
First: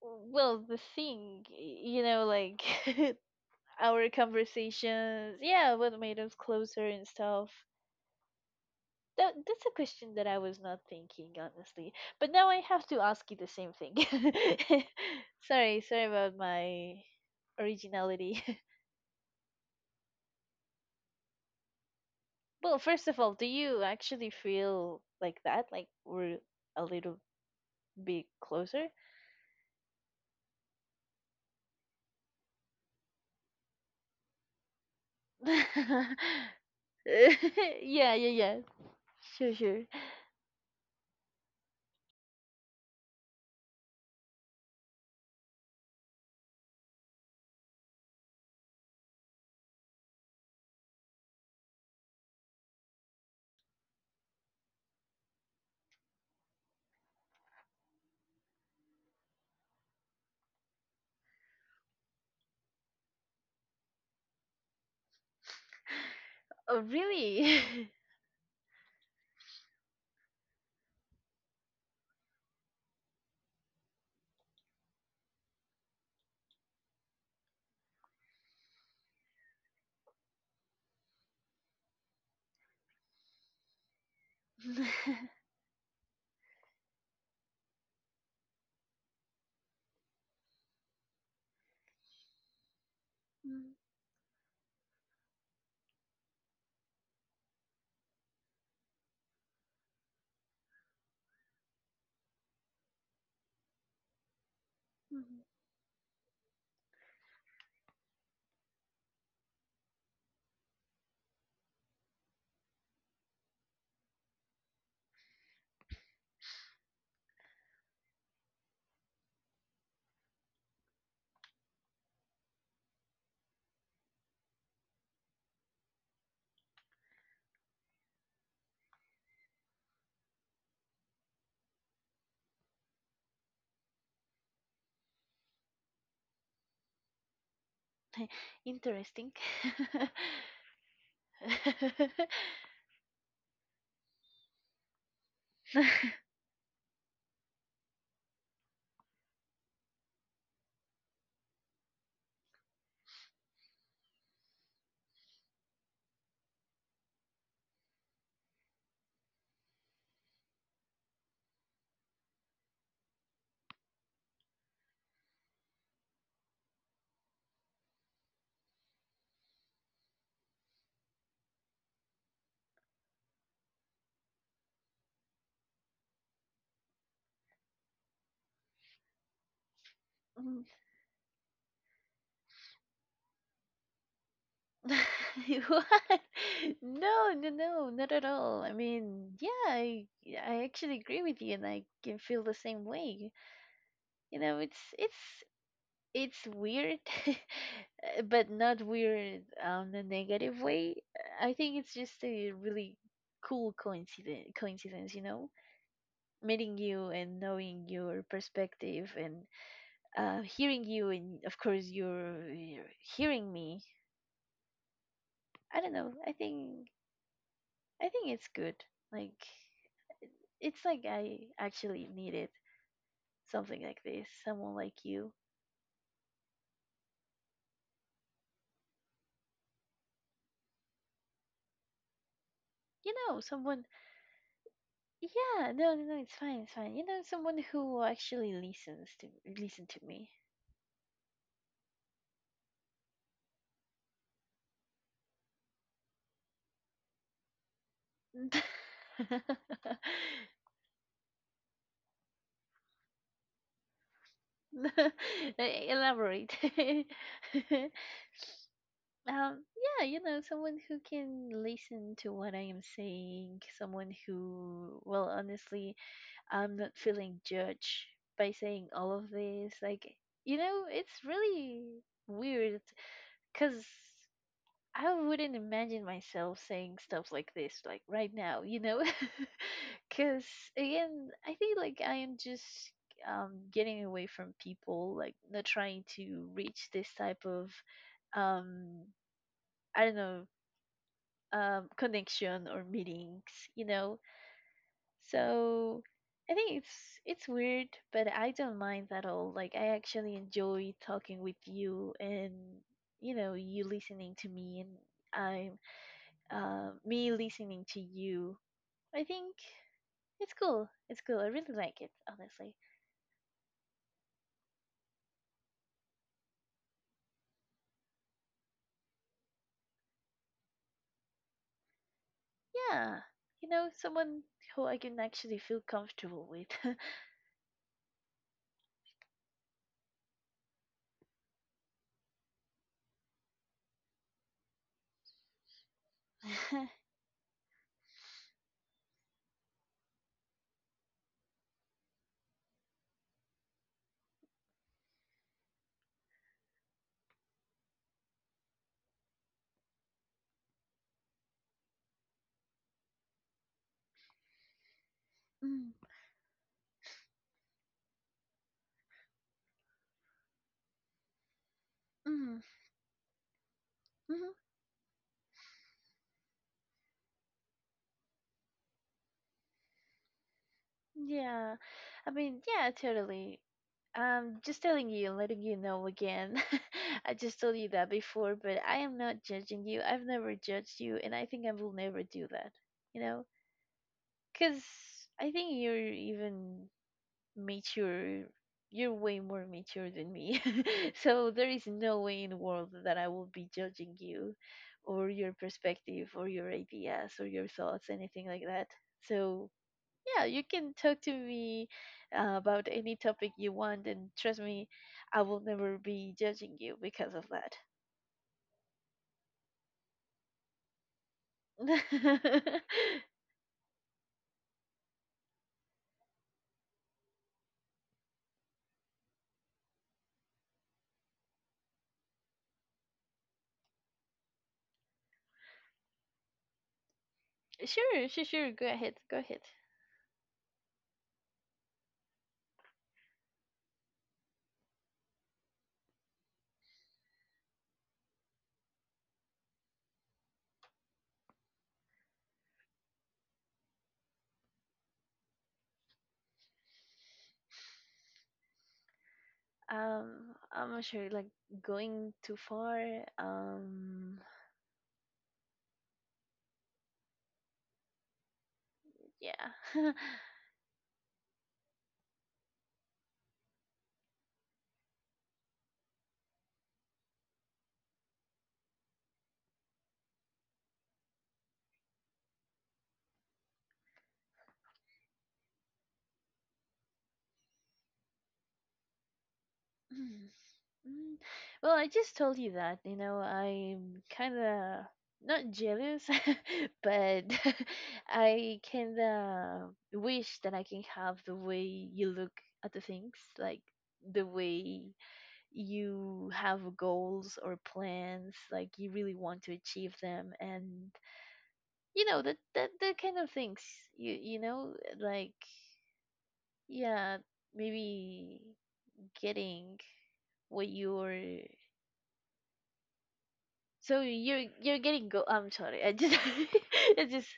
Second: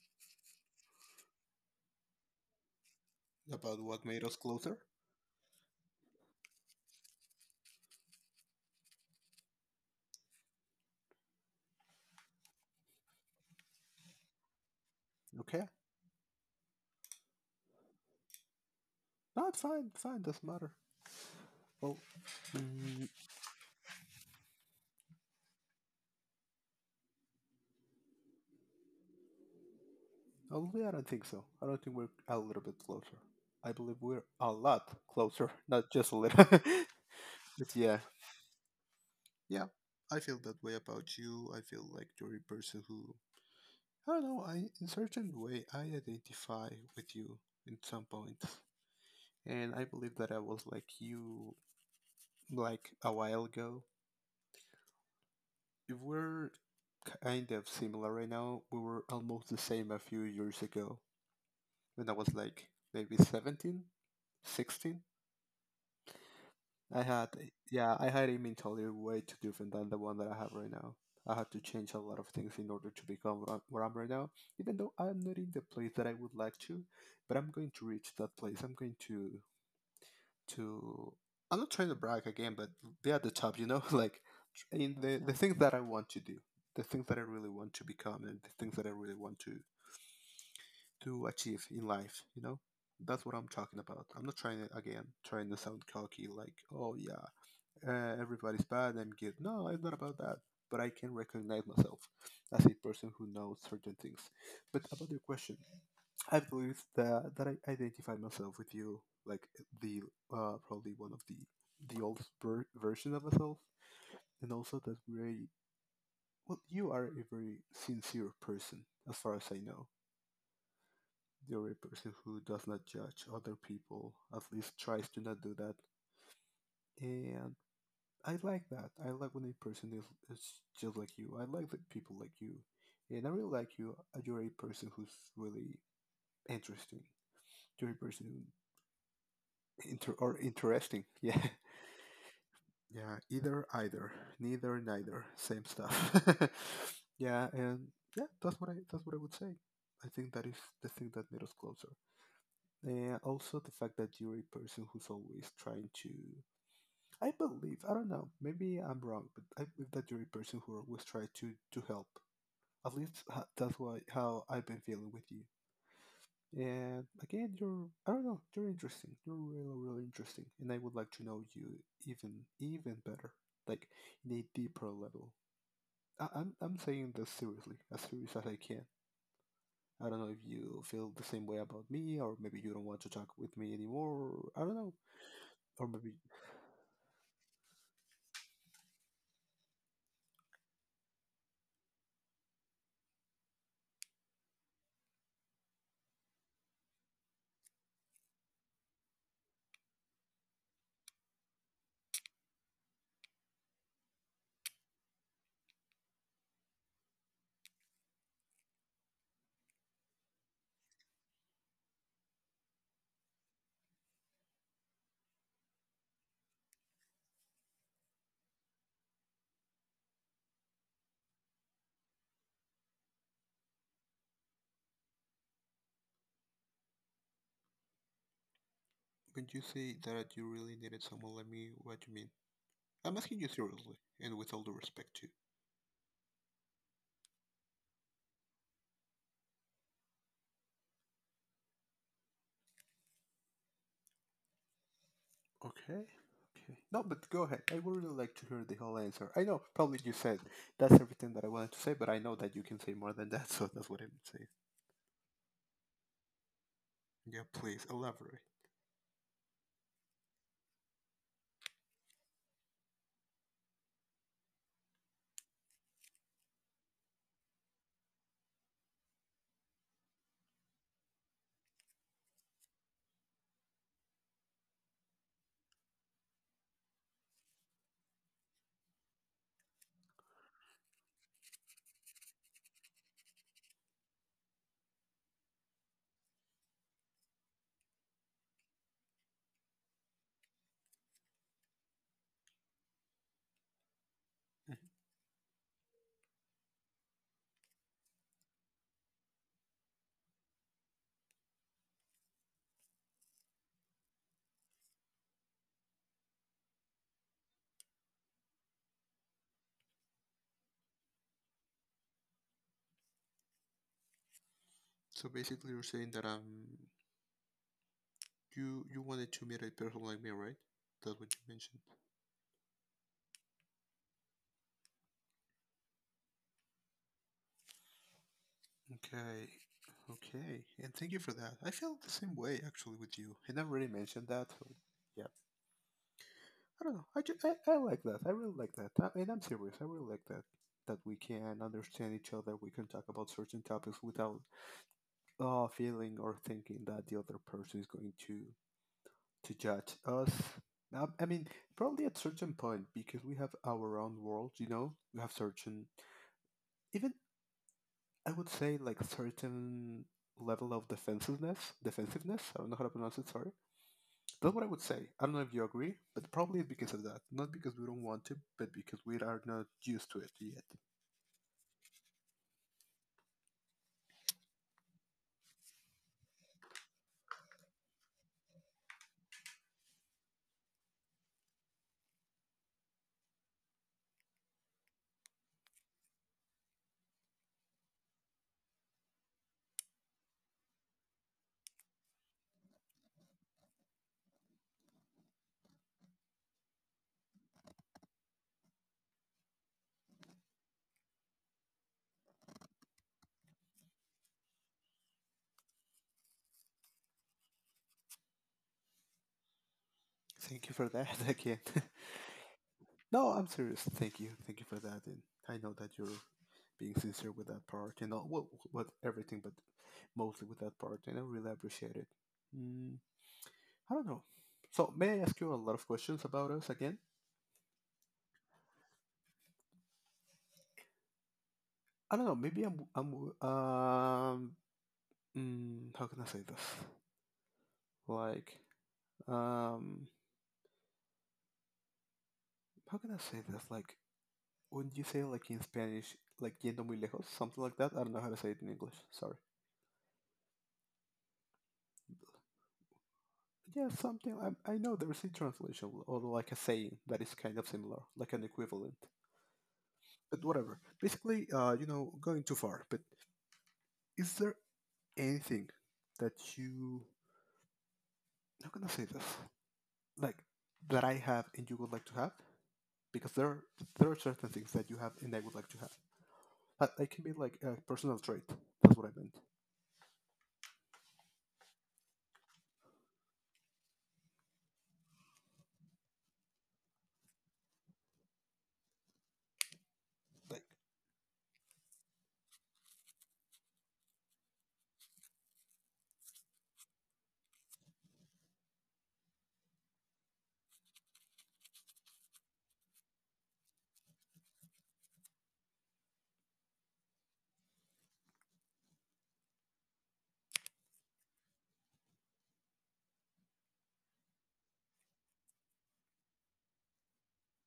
A: well, the thing, y- you know, like
B: About what
A: our
B: made us closer?
A: conversations. Yeah, what made us closer and stuff. That that's a question that I was not thinking honestly. But now I have to ask you the same thing.
B: Okay.
A: Sorry, sorry about my originality.
B: No, it's fine, it's fine, doesn't matter. Well,
A: Well,
B: mm,
A: first of all, do you actually feel like that? Like we're a little bit closer?
B: only I don't think so. I don't think we're a little bit closer. I believe we're a lot closer, not
A: Yeah,
B: just a little. But yeah,
A: yeah, yeah. Sure,
B: yeah,
A: sure.
B: I feel that way about you. I feel like you're a person who, I don't know, I, in certain way, I identify with you in some points. And I believe that I was like you, like a while ago. If we're kind of similar right now, we were almost the same a few years ago when I was like maybe seventeen, sixteen.
A: Oh,
B: I had,
A: really?
B: yeah, I had a mentality way too different than the one that I have right now. I had to change a lot of things in order to become where I'm where I'm right now, even though I'm not in the place that I would like to, but I'm going to reach that place. I'm going to, to, I'm not trying to brag again, but be at the top, you know, like tr- in the, the things that I want to do, the things that I really want to become, and the things that I really want to, to achieve in life, you know? That's what I'm talking about. I'm not trying to, again, trying to sound cocky, like, oh, yeah, uh, everybody's bad, I'm good. No, it's not about that. But I can recognize myself as a person who knows certain things. But about
A: Mm,
B: your
A: mhm.
B: question, I believe that, that I identify myself with you, like the uh, probably one of the the old ver- version of myself, and also that very well, you are a very sincere person, as far as I know. You're a person who does not judge other people, at least tries to not do that, and I like that. I like when a person is, is just like you. I like that people like you, and I really like you. uh, You're a person who's really interesting. You're a person who
A: Interesting.
B: inter or interesting. Yeah, yeah. Either, either, neither, neither. Same stuff. yeah, and yeah, that's what I that's what I would say. I think that is the thing that made us closer. And also the fact that you're a person who's always trying to I believe I don't know. Maybe I'm wrong, but I believe that you're a person who always try to to help. At least ha- that's why how I've been feeling with you. And again, you're I don't know. You're interesting. You're really really interesting, and I would like to know you even even better, like in a deeper level. I- I'm I'm saying this seriously, as serious as I can. I don't know if
A: Mm.
B: you feel the same way about me, or maybe you don't want to talk with me anymore. I don't know, or maybe
A: What? No, no, no, not at all. I mean, yeah, I yeah, I actually agree with you, and I can feel the same way. You know, it's it's it's weird, uh, but not weird on a negative way. I think it's just a really cool coincidence. Coincidence, you know, meeting you and knowing your perspective and uh, hearing you, and of course you're, you're hearing me. I don't know. I think I think it's good. Like it's like I actually needed something like this. Someone like you.
B: when you say that you really needed someone like me, what you mean?
A: You
B: I'm
A: know,
B: asking you
A: someone
B: seriously and with all the respect too.
A: yeah, no, no, no, it's fine, it's fine. You know, someone who actually listens to listen to me.
B: Okay. Okay. No, but go ahead. I would really like to hear the whole answer. I know probably you said that's everything that I wanted to say, but I know that you can say more than that, so that's what I'm saying.
A: Elaborate. Um,
B: Yeah, please elaborate.
A: yeah, you know, someone who can listen to what I am saying, someone who, well, honestly, I'm not feeling judged by saying all of this. Like, you know, it's really weird because I wouldn't imagine myself saying stuff like this, like right now, you know? Because, again, I think, like, I am just um, getting away from people, like, not trying to reach this type of, um, I don't know, um, connection or meetings, you know? So I think it's it's weird, but I don't mind at all. Like I actually enjoy talking with you and you know, you listening to me and I'm uh, me listening to you. I think it's cool. It's cool. I really like it, honestly.
B: So basically, you're saying that um, you you wanted to meet a person like me, right? That's what you mentioned.
A: Yeah. You know, someone who I can actually feel comfortable with.
B: Okay, okay, and thank you for that. I felt the same way actually with you. And I've already mentioned that, so yeah, I
A: Mm,
B: don't know. I, ju- I, I like that. I really like that. I, and I'm serious. I really like that. That we can understand each other. We can talk about certain topics without uh, feeling or thinking that the other person is going to to judge us. Now, I mean, probably at certain point because we have our own world. You know, we have certain even I would say like certain level of defensiveness. Defensiveness. I
A: mm,
B: don't know how to pronounce it. Sorry. That's
A: mhm.
B: what I would say. I don't know if you agree, but probably it's because of that. Not because we don't want to, but because we are not used to it yet.
A: Yeah. I mean, yeah, totally. Um, just telling you, letting you know again. I just told you that before, but I am not judging you. I've never judged you, and I think I will never do that. You know? Because I think you're even mature. You're way more mature than me. So there is no way in the world that I will be judging you or your perspective or your ideas or your thoughts, anything like that. So yeah, you can talk to me uh, about any topic you want, and trust me, I will never be judging you because of that.
B: Thank you for that again. no, I'm serious. Thank you. Thank you for that. And I know that you're being sincere with that part and all, well, with everything, but mostly with that part. And I really appreciate it. Mm, I don't know. So, may I ask you a lot of questions about us again?
A: Sure, sure, sure. Go ahead, go ahead.
B: I don't know. Maybe I'm. I'm um, mm, how can I say this? Like, um, how can I say this? Like, wouldn't you say like in Spanish, like yendo muy lejos, something like that? I don't know how to say it in English. Sorry.
A: Um, I'm not sure, like going too far.
B: Yeah, something.
A: Um,
B: I, I know there is a translation or like a saying that is kind of similar, like an equivalent.
A: yeah.
B: But whatever. Basically, uh, you know, going too far. But is there anything that you? I'm not gonna say this. Like that I have and you would like to have, because there are, there are certain things that you have and I would like to have. That, that can be like a personal trait. That's what I meant.
A: Mm, well, I just told you that, you know, I'm kind of not jealous, but I kind of
B: Like,
A: wish that I can have the way you look at the things, like the way you have goals or plans, like you really want to achieve them, and you know that that that kind of things. You you know, like yeah, maybe getting what you're so you're you're getting go. I'm sorry. I just it's just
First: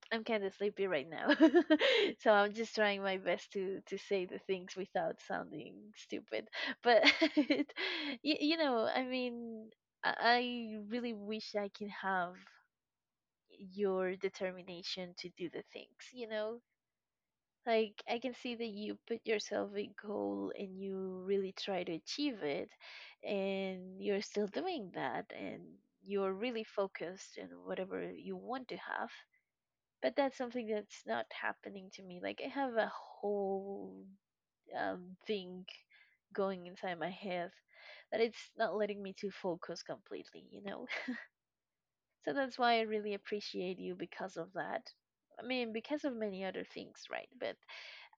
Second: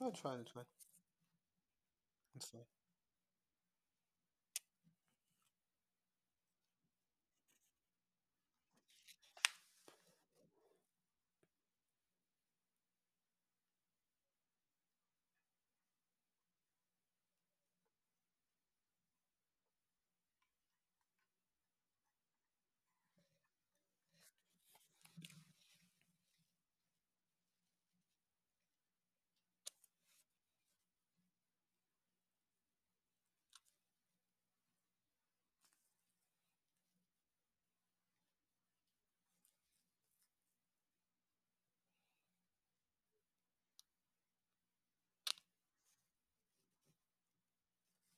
B: oh, it's
A: I'm
B: fine.
A: kind
B: It's
A: of
B: fine.
A: sleepy right now, so
B: It's
A: I'm
B: fine.
A: just trying my best to to say the things without sounding stupid. But you, you know, I mean, I, I really wish I can have your determination to do the things. You know, like, I can see that you put yourself a goal and you really try to achieve it, and you're still doing that, and you're really focused on whatever you want to have. But that's something that's not happening to me. Like, I have a whole um, thing going inside my head that it's not letting me to focus completely, you know? So that's why I really appreciate you because of that. I mean, because of many other things, right? But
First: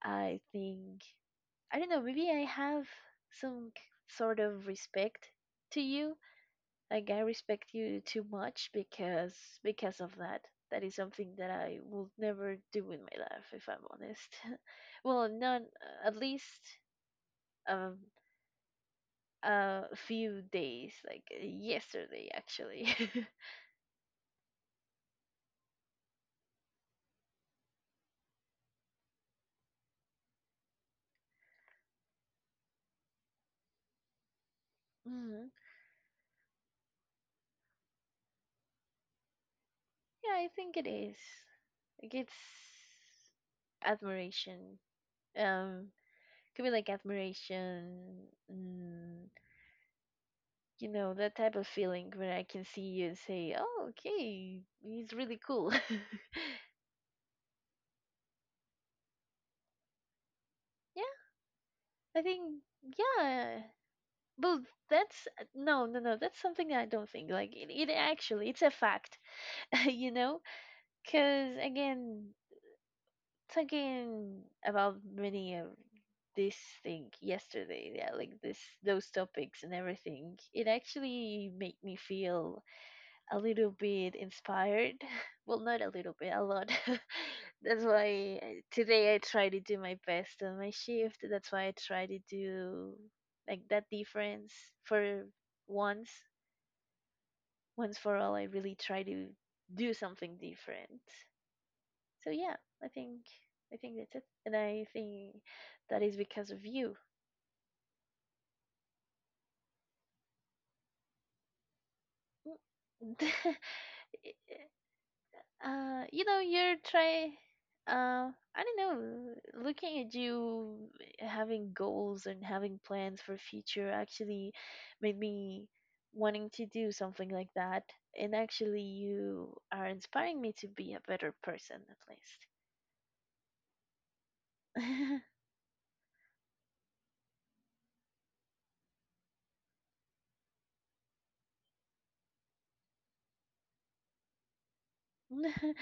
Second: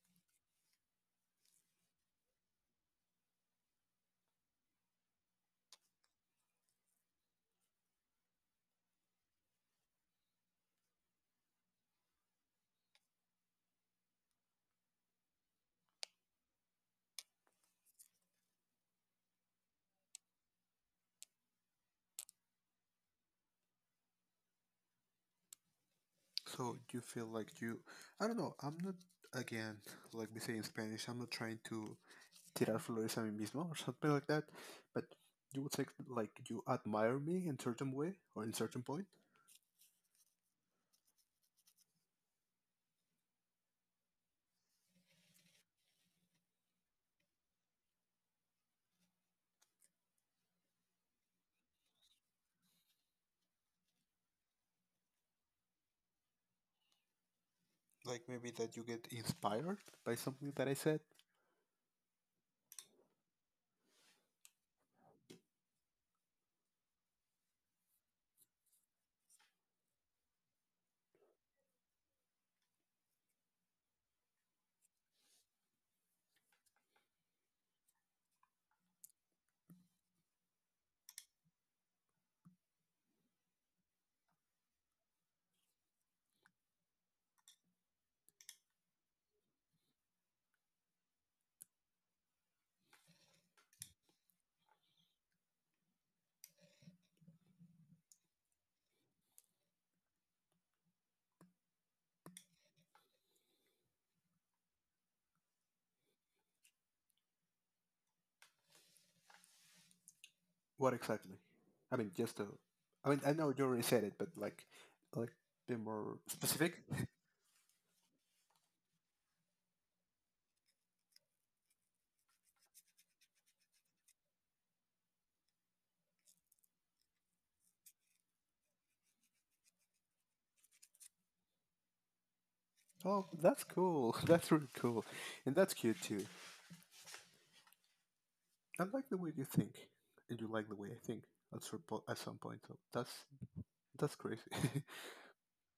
A: I think I don't know, maybe I have some k- sort of respect to you. Like I respect you too much because because of that. That is something that I will never do in my life, if I'm honest. Well, none, at least um, a few days, like uh, yesterday, actually.
B: So you feel like you, I don't know, I'm not, again, like we say in Spanish, I'm not trying to tirar flores a mí mismo or something like that, but
A: Hmm.
B: you would say like you admire me in certain way or in certain point?
A: Yeah, I think it is. Like it's admiration. Um, could be like admiration. Mm, you know that type of feeling when I can see you and say, "Oh, okay, he's really cool."
B: Like maybe that you get inspired by something that I said?
A: Yeah, I think yeah, but that's uh, no, no, no. That's something I don't think. Like it, it actually, it's a fact. You know, because again, talking about many of this thing yesterday, yeah, like this, those topics and everything, it actually made me feel a little bit inspired. Well, not a little bit, a lot. That's why I- today I try to do my best on my shift. That's why I try to do like that difference for once, once for all. I really try to do something different. So yeah, I think I think that's it, and I think that is because of you.
B: What exactly? I mean, just to, I mean, I
A: Mm.
B: know you already said it, but like, like, be
A: Uh,
B: more
A: you know, you're
B: specific.
A: try. Uh, I don't know. Looking at you having goals and having plans for future actually made me wanting to do something like that. And actually, you are inspiring me to be a better person, at least.
B: Oh, that's cool. That's really cool. And that's cute too. I like the way you think, and you like the way I think at some po- at some point. So that's that's crazy.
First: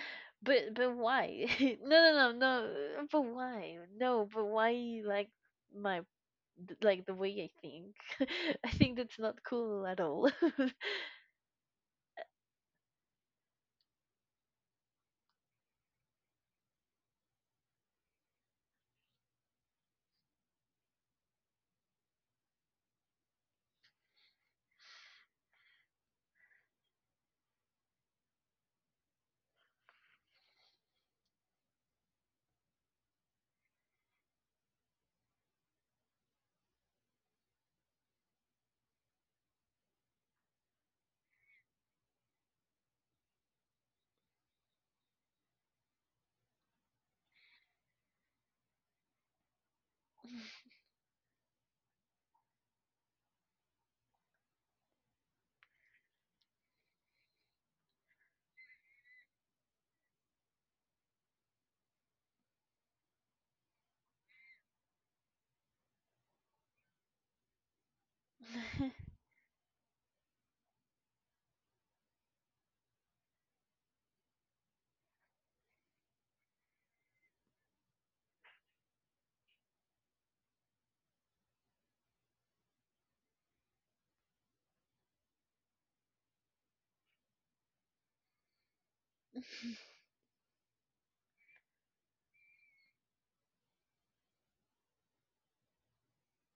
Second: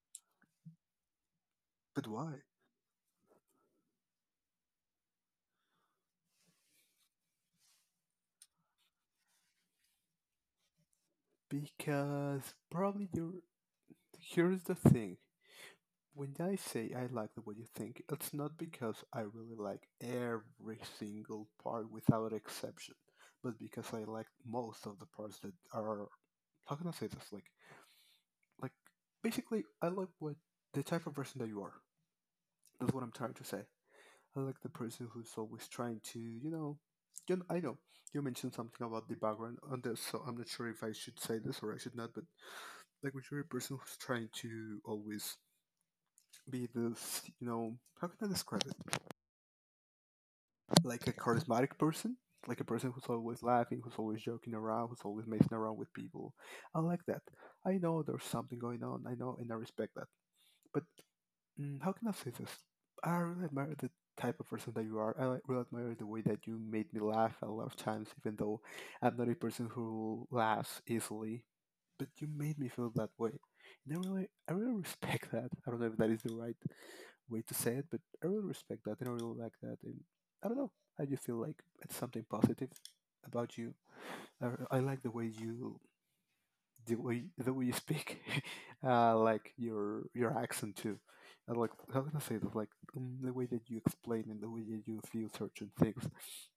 A: but but why? no
B: but why?
A: no no no. But why? No, but why? You Like my th- Like the way I think. I think that's not cool at all.
B: Because probably you're. Here's the thing. When I say I like the way you think, it's not because I really like every single part without exception, but because I like most of the parts that are. How can I say this? Like, like basically, I like what the type of person that you are. That's what I'm trying to say. I like the person who's always trying to, you know, you know, I know you mentioned something about the background on this, so I'm not sure if I should say this or I should not. But like, when you're a person who's trying to always be this, you know, how can I describe it? Like a charismatic person, like a person who's always laughing, who's always joking around, who's always messing around with people. I like that. I know there's something going on. I know, and I respect that. But mm, how can I say this? I really admire the type of person that you are. I like, really admire the way that you made me laugh a lot of times, even though I'm not a person who laughs easily. But you made me feel that way, and I really, I really respect that. I don't know if that is the right way to say it, but I really respect that, and I really like that. And I don't know, I just feel like it's something positive about you. I, I like the way you the way the way you speak, uh, like your your accent too, and like how can I say this? Like um, the way that you explain and the way that you feel certain things,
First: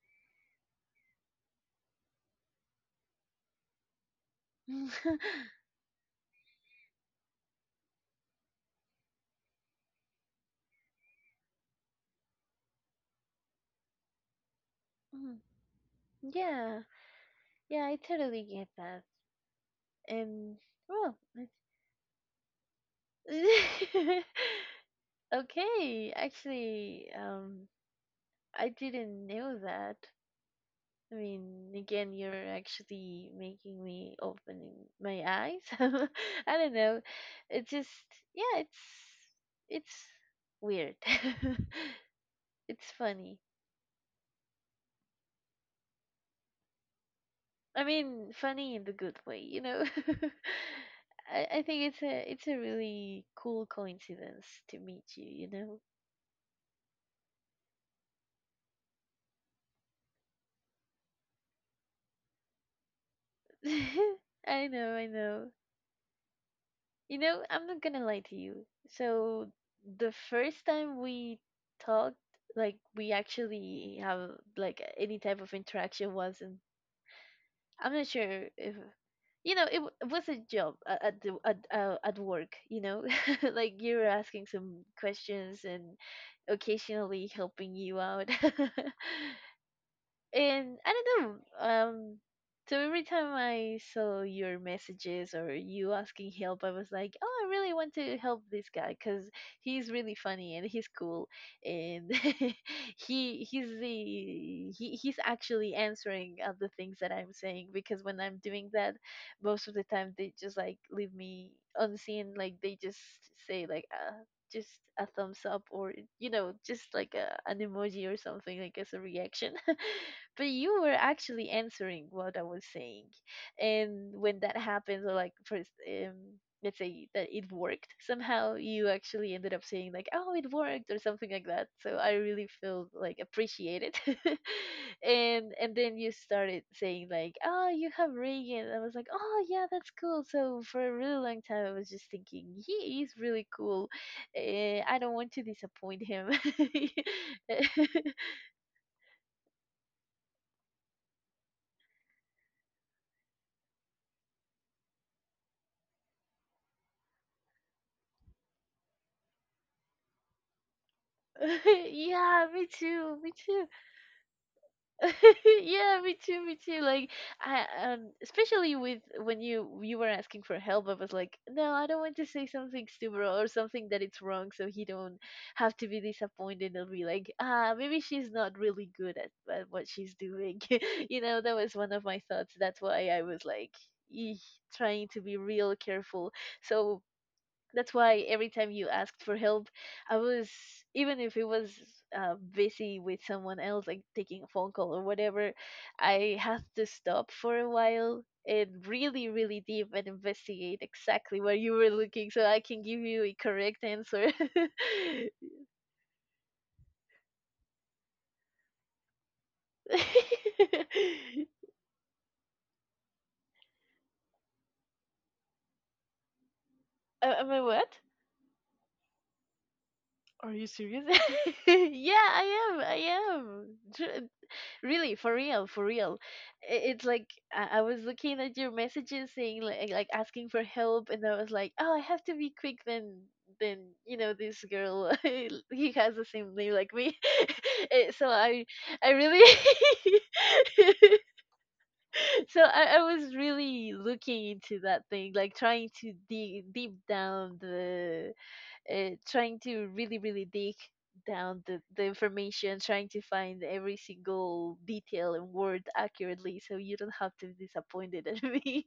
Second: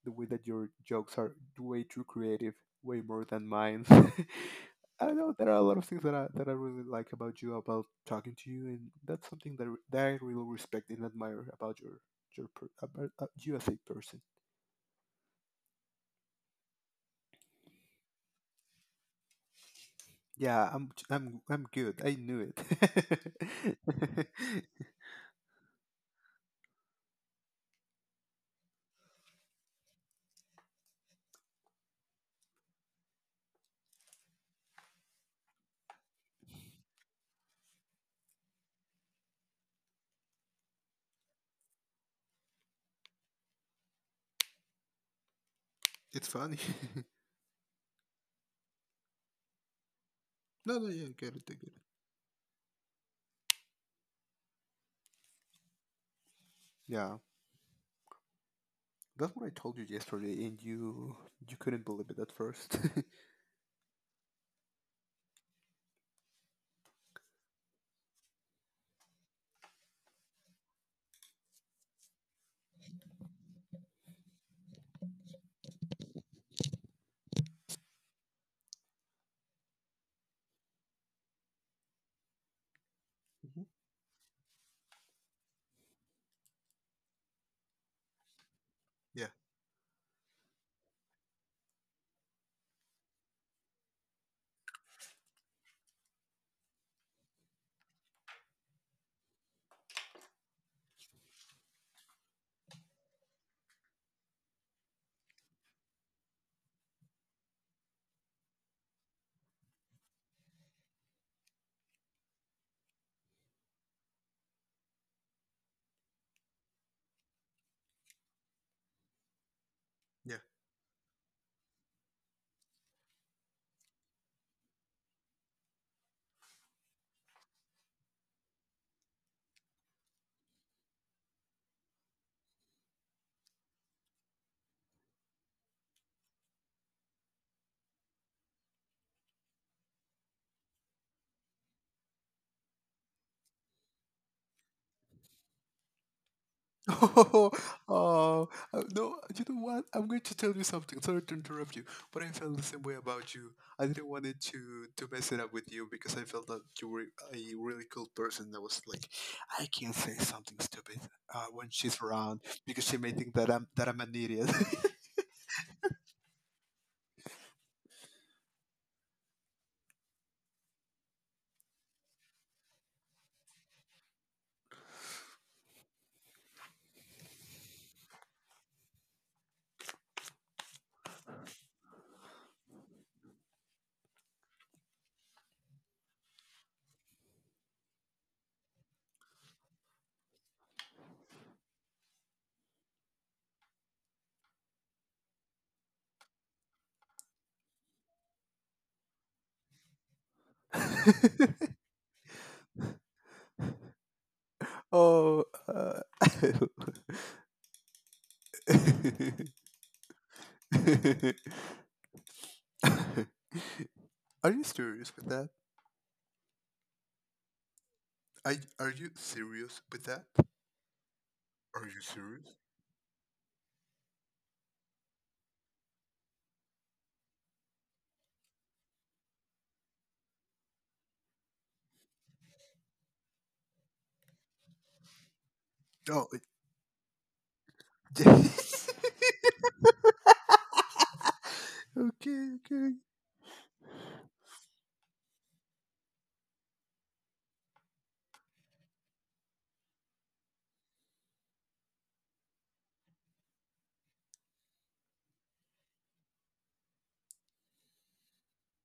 B: the way that your jokes are way too creative, way more than mine. I don't know there are a lot of things that I that I really like about you, about talking to you, and that's something that, re- that I really respect and admire about your your per, about uh, you as a person.
A: Mm, yeah, yeah, I totally get that. And
B: Yeah, I'm
A: well,
B: I'm I'm good. I knew it.
A: I- okay, actually, um, I didn't know that. I mean, again, you're actually making me open my eyes. I don't know. It's just, yeah, it's it's weird. It's funny.
B: it's funny.
A: I mean, funny in the good way, you know.
B: No, no, yeah, I get it,
A: I,
B: I
A: I
B: get it.
A: think it's a it's a really cool coincidence to meet you, you know.
B: Yeah, that's what I told you yesterday, and you you couldn't believe it at first.
A: I know, I know. You know, I'm not gonna lie to you. So the first time we talked, like we actually have like any type of interaction was in I'm not sure if you know it, w- it was a job a- at the at, uh, at work. You know,
B: hmm
A: like you were asking some questions and occasionally helping you out.
B: Yeah,
A: And I don't know. Um, so every time I saw your messages or you asking help, I was like, oh, I really want to help this guy because he's really funny and he's cool, and he he's the he, he's actually answering uh, the things that I'm saying, because when I'm doing that, most of the time they just like leave me unseen, like they just say like uh just a thumbs up, or you know, just like a, an emoji or something like as a reaction.
B: yeah.
A: But you were actually answering what I was saying. And when that happens, or like first, um, let's say that it worked somehow, you actually ended up saying like, "Oh, it worked," or something like that. So I really feel like appreciated. and and then you started saying like, "Oh, you have Reagan." I was like, "Oh yeah, that's cool." So for a really long time, I was just thinking he is really cool. Eh, I don't want to disappoint him.
B: Oh, oh, uh, no, you know what? I'm going to tell you something. Sorry to interrupt you, but I felt the same way about you. I didn't want it to to mess it up with you because I felt that you were a really cool person that was like, I can't say something stupid uh, when she's around
A: Yeah, me
B: because she may
A: too, me
B: think that I'm
A: too.
B: that I'm an idiot.
A: Yeah, me too, me too. Like I um especially with when you you were asking for help, I was like, no, I don't want to say something stupid or something that it's wrong, so he don't have to be disappointed and be like, ah, maybe she's not really good at, at what she's doing. You know, that was one of my thoughts. That's why I was like, "Eeh," trying to be real careful. So that's why every time you asked for help, I was, even if it was uh, busy with someone else, like taking a phone call or whatever, I had to stop for a while and really really deep and investigate exactly where you were looking so I can give you a correct answer. am
B: Oh, uh, are you serious with that?
A: am I what?
B: Are, are you serious with that?
A: Are you serious?
B: Are you
A: Yeah,
B: serious?
A: i am I am. Tr- Really, for real, for real. I- it's like i I was looking at your messages saying like, like asking for help, and I was like, oh, I have to be quick then. Then, you know, this girl he has the
B: No. it-
A: same name like me. Eh, so i i really
B: okay,
A: so
B: okay.
A: I, I was really looking into that thing, like trying to dig deep down the uh, trying to really really dig down the, the information, trying to find every single detail and word accurately so you don't have to be disappointed at me.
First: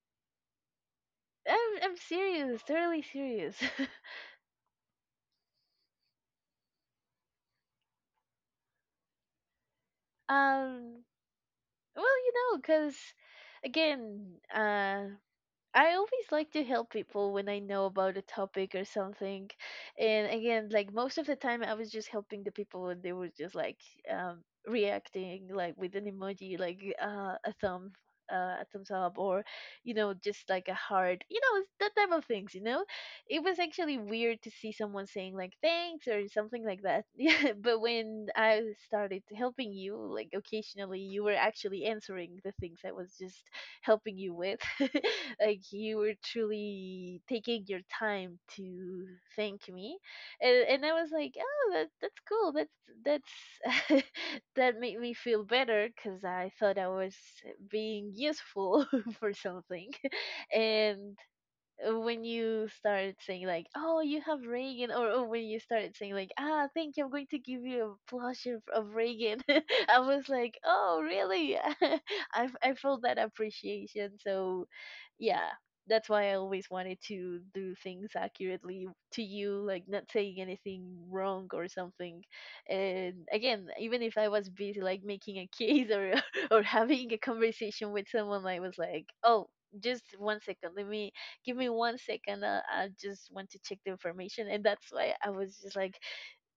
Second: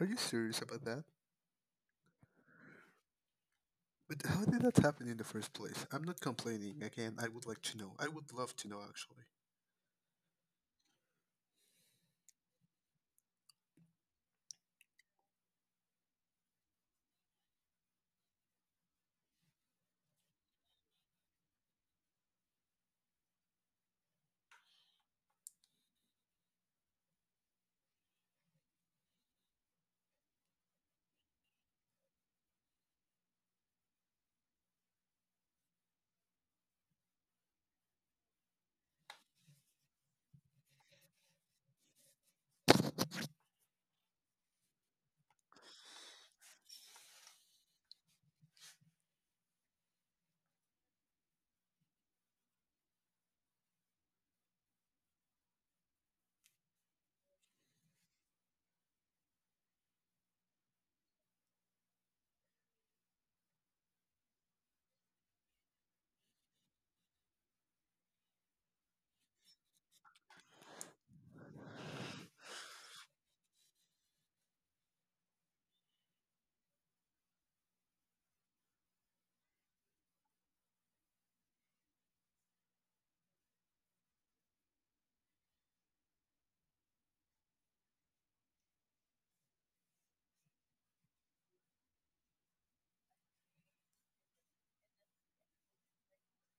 B: Are you serious about that?
A: i'm, I'm serious, totally serious.
B: But how did that happen in the first place? I'm not complaining. Again, I would like to know. I would love to know, actually.
A: um well, you know, because again, uh I always like to help people when I know about a topic or something. And again, like most of the time, I was just helping the people and they were just like um, reacting, like with an emoji, like uh, a thumb. Uh, a thumbs up, or you know, just like a heart, you know, it's that type of things, you know. It was actually weird to see someone saying like thanks or something like that. Yeah, but when I started helping you, like occasionally, you were actually answering the things I was just helping you with. Like you were truly taking your time to thank me, and and I was like, oh, that that's cool. That's that's That made me feel better because I thought I was being useful for something, and uh, when you started saying like, "Oh, you have Reagan," or, or when you started saying like, "Ah, thank you, I'm going to give you a plush of, of Reagan," I was like, "Oh, really?" I f- I felt that appreciation. So, yeah, that's why I always wanted to do things accurately to you, like not saying anything wrong or something. And again, even if I was busy like making a case or or having a conversation with someone, I was like, "Oh." Just one second, let me give me one second. Uh, I just want to check the information. And that's why I was just like,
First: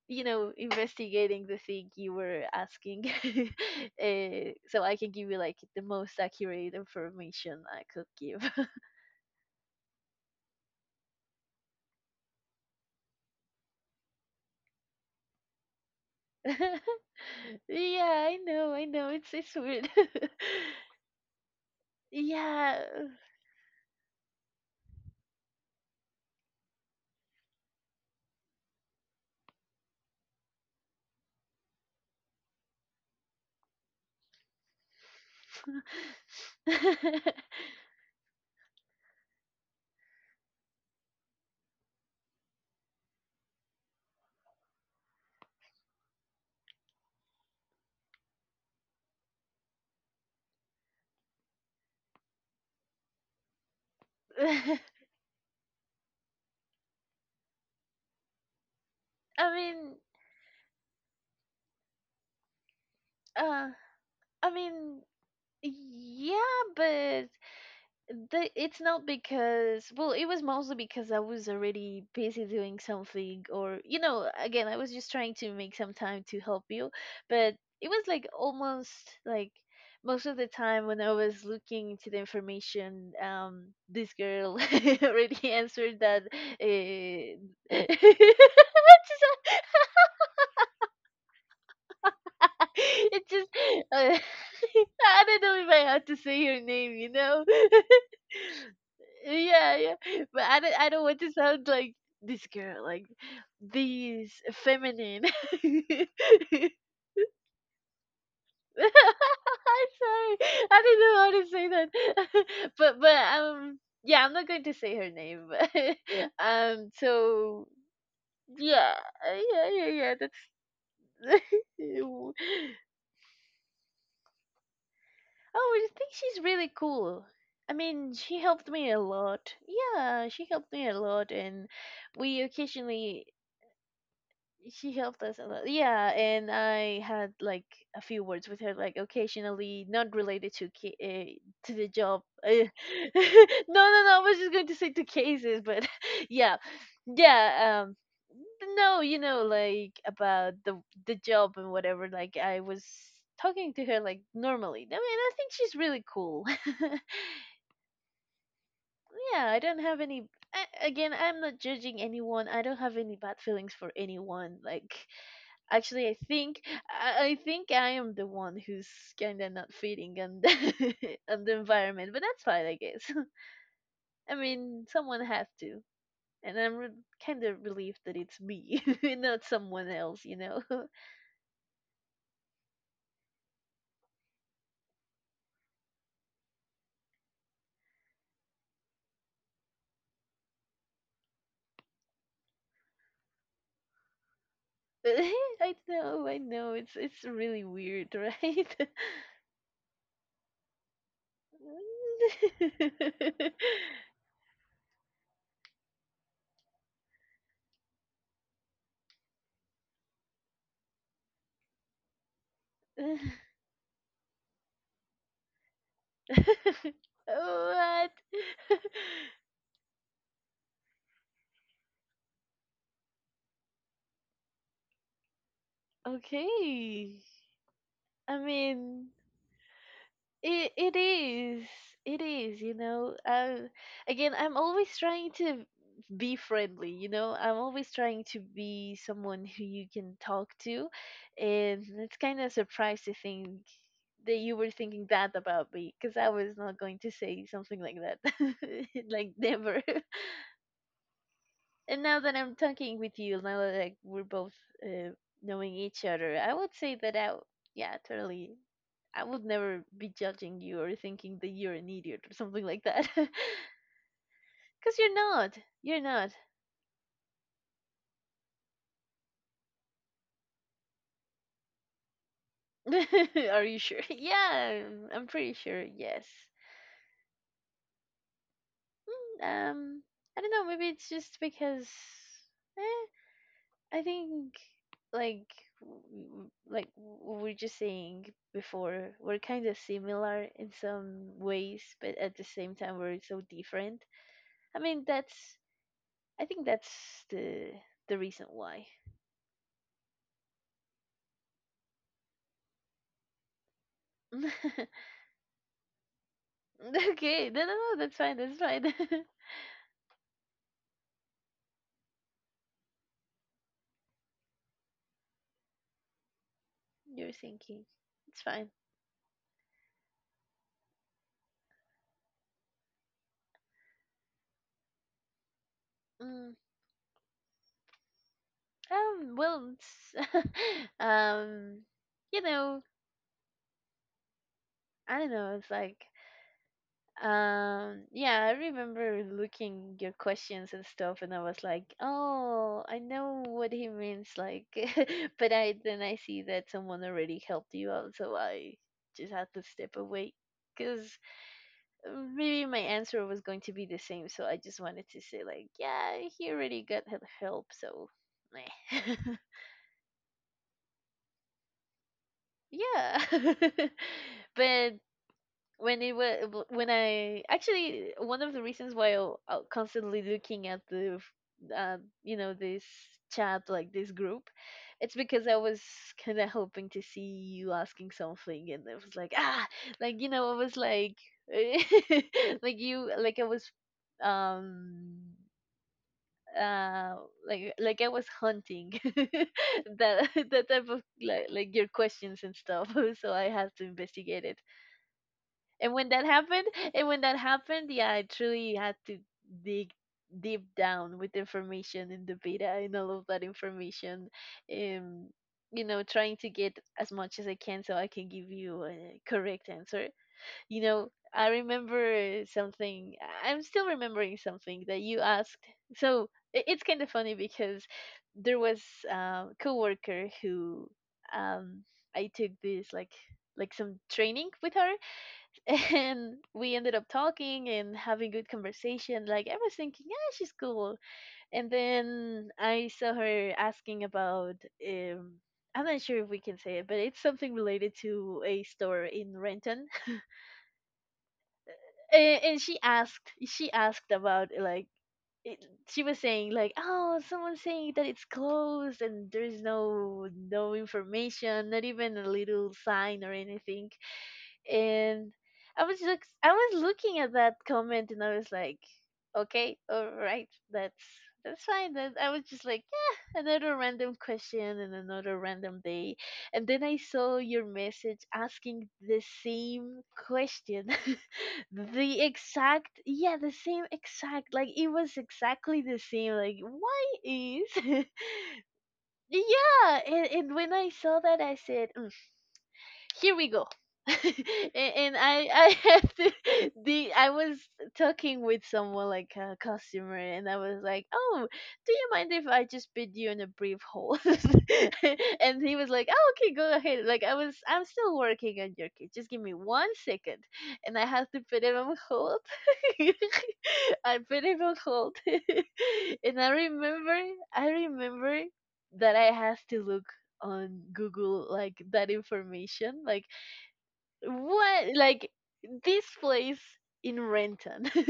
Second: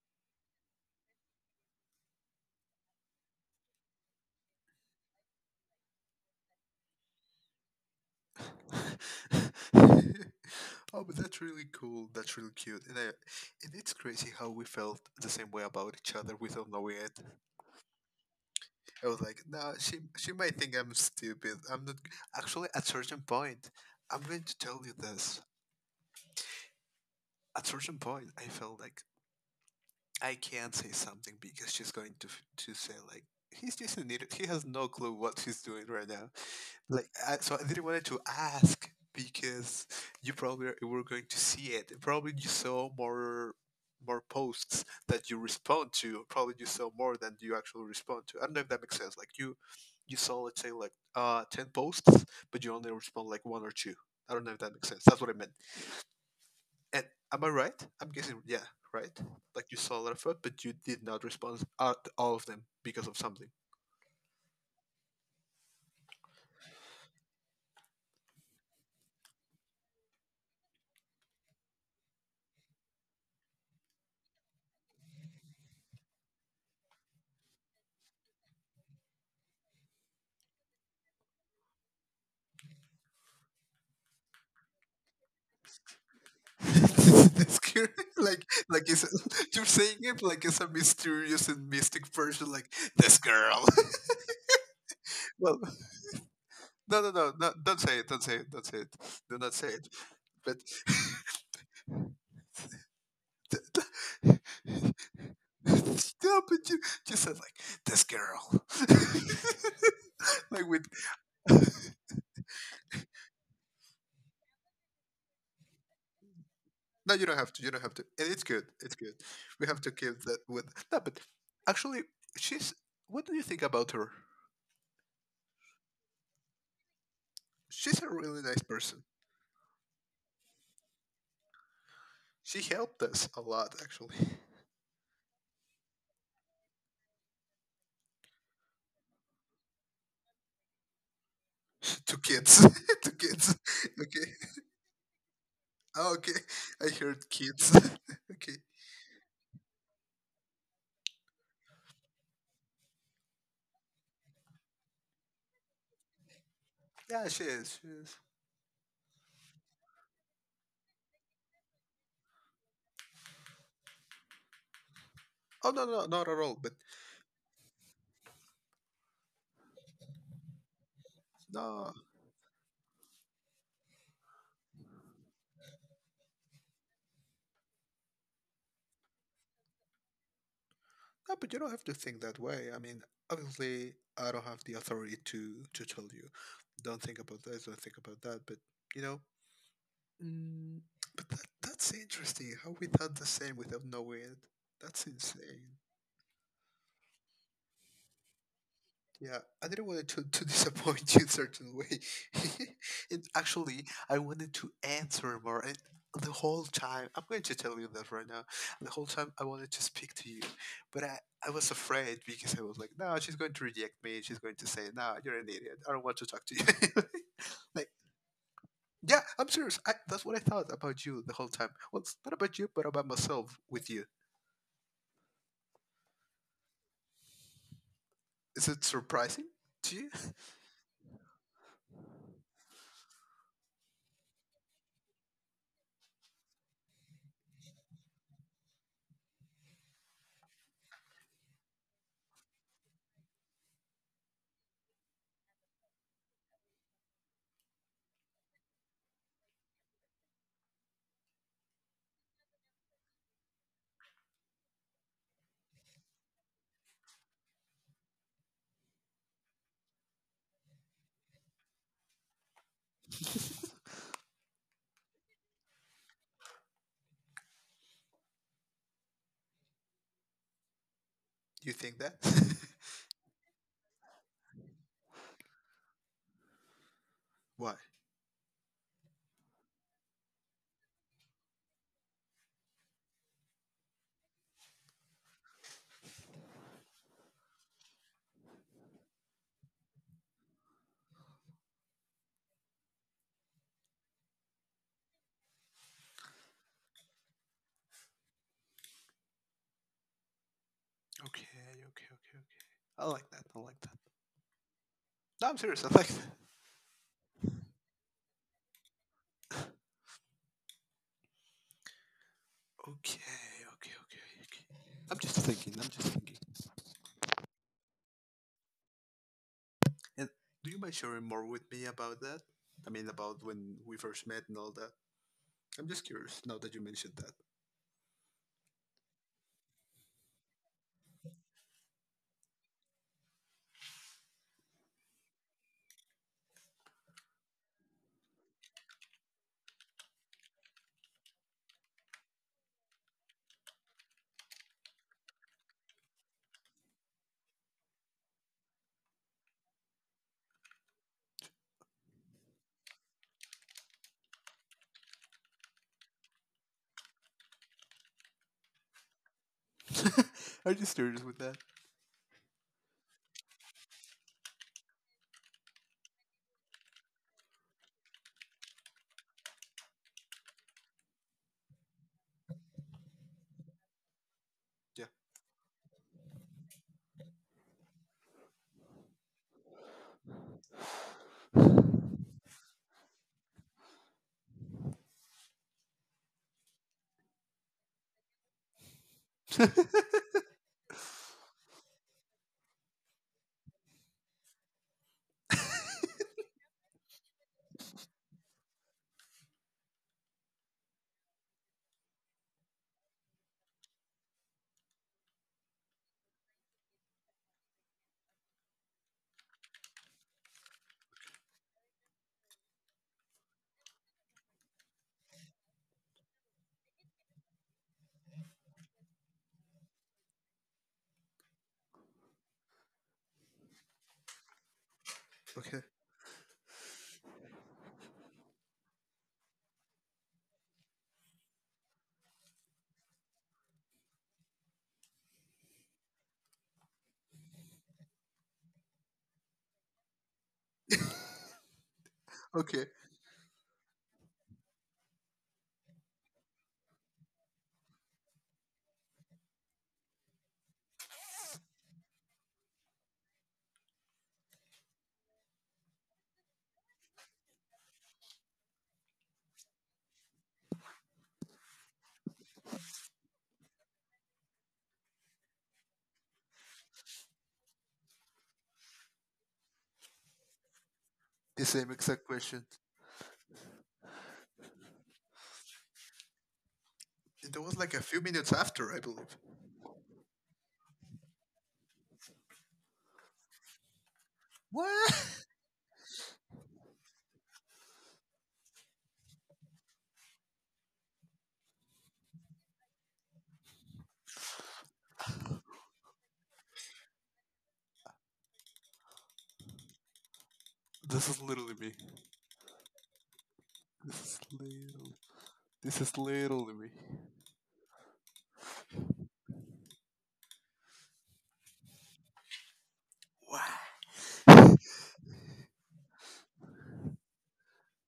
A: you know, investigating the thing you were asking. Uh, so I can give you like the most accurate information I could give.
B: oh, but that's really cool. That's really cute. And, I, and it's crazy how we felt the same way about each other without knowing it.
A: Yeah, I know, I
B: I
A: know.
B: was
A: It's,
B: like,
A: it's
B: no,
A: weird.
B: she she might think I'm stupid. I'm not. Actually,
A: Yeah.
B: at certain point, I'm going to tell you this. At certain point, I felt like I can't say something because she's going to f- to say like he's just an idiot. He has no clue what he's doing right now. Like, I, so I didn't wanted to ask because you probably were going to see it. Probably you saw more more posts that you respond to. Probably you saw more than you actually respond to. I don't know if that makes sense. Like you you saw let's say like uh ten posts, but you only respond like one or two. I don't know if that makes sense. That's what I meant. And am I right? I'm guessing yeah, right.
A: I
B: Like you
A: mean,
B: saw a lot of it, but you did not respond at all of them because of something.
A: uh, I mean, yeah, but the it's not because, well, it was mostly because I was already busy doing something, or you know, again, I was just trying to make some time to help you, but it was like almost like most of the time when I was looking into the information, um this girl already answered that. uh,
B: this girl, like, like it's, you're saying it like it's a mysterious and mystic person, like this
A: It's just
B: girl.
A: uh, I don't
B: well,
A: know if I have to say your name,
B: no,
A: you
B: no, no,
A: know.
B: no, don't say it, don't say it, don't say it, do not say
A: Yeah,
B: it.
A: yeah. But
B: But,
A: I don't I don't want to sound like this girl, like
B: th-
A: these
B: th-
A: feminine. I'm
B: no, but you, you said like this girl,
A: Sorry.
B: like
A: I
B: with
A: didn't know how to say that. but but um Yeah, I'm not going to say her name. But, um
B: no, you don't have to,
A: so
B: you don't have to, and it's good,
A: yeah,
B: it's good.
A: uh,
B: We
A: yeah,
B: have
A: yeah,
B: to
A: yeah.
B: keep
A: That's
B: that with no, but actually,
A: w-
B: she's. What do you think about her?
A: Oh, I think she's really cool. I
B: She's a
A: mean, she
B: really nice
A: helped me a
B: person.
A: lot. Yeah, she helped me a lot, and we
B: She helped us
A: occasionally
B: a lot, actually.
A: she helped us a lot. Yeah, and I had like a few words with her, like occasionally, not related to ca- uh, to the
B: to
A: job.
B: kids,
A: Eh.
B: to
A: No,
B: kids.
A: no, no. I
B: Okay,
A: was just going to say to cases, but
B: oh, okay.
A: yeah,
B: I heard kids.
A: yeah. Um,
B: okay.
A: no, you know, like about the the job and whatever. Like I was talking to her like normally. I mean, I think she's really cool.
B: Yeah, she is. She is.
A: Yeah, I don't have any. I, again, I'm not judging anyone. I don't have any bad feelings for anyone. Like
B: Oh no, no,
A: actually, I
B: not at all.
A: think
B: But
A: I, I think I am the one who's kind of not fitting on the on the
B: no,
A: environment, but that's fine, I guess. I mean, someone has to, and I'm re- kind of relieved that it's me, not someone else, you know.
B: no. But you don't have to think that way. I mean, obviously, I don't have the authority to to tell you, don't think about this, don't think about that. But you know, mm, but that, that's interesting. How we thought the same without knowing it. That's
A: But I
B: insane.
A: know, I know, it's it's really weird, right?
B: Yeah, I didn't want to, to disappoint you in certain way. And actually, I wanted to answer more. And the whole time, I'm going to tell you that right now. The whole time, I wanted to speak to you, but I, I was afraid because I was like, no, she's going to reject me. She's going to say, no, you're an idiot. I don't want to talk
A: What?
B: to you. like, yeah, I'm serious. I, that's what I thought about you the whole time. Well, it's not about you, but about myself with you.
A: Okay. I
B: Is it
A: mean,
B: surprising to you?
A: It it is. It is, you know. Uh, again, I'm always trying to be friendly, you know. I'm always trying to be someone who you can talk to, and it's kind of surprised to think that you were thinking that about me, because I was not going to say something like that, like never. And now that I'm talking with you, now that like we're both uh, knowing each other, I would say that I, w- yeah, totally, I would never be judging you or thinking that you're an idiot or something like that, because you're not. You're not.
B: You think that?
A: Are you sure? Yeah, I'm pretty sure. Yes.
B: Why?
A: Mm, Um, I don't know. Maybe it's just because. Eh, I think like w- like we were just saying before, we're kind of similar in some ways, but at the same time we're so different. I mean that's I think that's the the reason why.
B: Okay, okay, okay, I like that. I like that. No, I'm serious. I like that.
A: Okay, no no no that's fine, that's fine.
B: Okay, okay, okay, okay. I'm just thinking. I'm just thinking.
A: You're thinking. It's fine.
B: And do you mind sharing more with me about that? I mean, about when we first met and all that. I'm just curious
A: Mm,
B: now that you mentioned
A: um well it's, um you know I don't know it's like Um, yeah, I remember looking your questions and stuff, and I was like, "Oh, I know what he means." Like, but I then I see that someone already helped you out, so I just had to step away because maybe my answer was going to be the same. So I just wanted to say, like, yeah, he already got hel- help, so meh.
B: that. I'm just curious with that.
A: Yeah. But when it was when I actually one of the reasons why I I constantly looking at the f- uh, you know, this chat, like this group,
B: Yeah.
A: it's because I was kind of hoping to see you asking something, and it was like ah, like you know I was like like you like I was um uh like like I was hunting. that that type of, like like your questions and stuff, so I had to investigate it. And when that happened And when that happened, yeah, I truly had to dig deep down with information in the beta and all of that information, um you know, trying to get as much as I can so I can give you a correct answer, you know. I remember something. I'm still remembering something that you asked. So i- it's kind of funny because there was a coworker who, um I took this like like some training with her,
B: Okay.
A: and we ended up talking and having good conversation. Like, I was thinking, yeah, she's cool. And then I saw her asking about, um I'm not sure if we can say it, but it's something related to a store in Renton. and, and she
B: Okay.
A: asked she asked about like it, she was saying like, oh, someone's saying that it's closed and there's no no information, not even a little sign or anything. And I was look I was looking at that comment, and I was like, okay, all right, that's that's fine. Then I was just like, yeah, another random question and another random day, and then I saw your message asking the same question,
B: The same
A: the
B: exact question.
A: exact yeah, the same exact, like it was exactly the same. Like, why
B: It was like a
A: is
B: few minutes after, I believe.
A: yeah, and, and when I saw that, I said, "Mm, here we go." A- and
B: What?
A: i i have to, the I was talking with someone, like a customer, and I was like, "Oh, do you mind if I just bid you in a brief hold?" And he was like, "Oh, okay, go ahead." Like, i was I'm still working on your case, just give me one second. And I had
B: This
A: to
B: is
A: put
B: literally
A: him on
B: me.
A: hold. I
B: This is
A: put him on hold.
B: literally. This is
A: And i
B: literally me.
A: remember i remember that I had to look on Google like that information. Like,
B: What?
A: what? Like, this place in Renton,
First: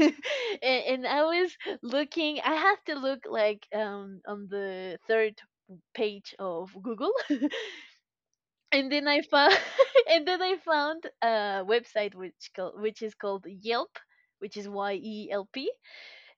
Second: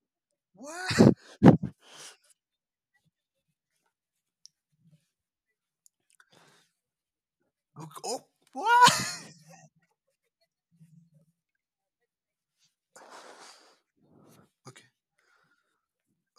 A: and, and
B: What?
A: I was looking. I have to look, like, um on the third page of Google,
B: Oh, oh,
A: and then I
B: what?
A: found and then I found a website which called, which is called Yelp, which is
B: Okay,
A: Y E L P.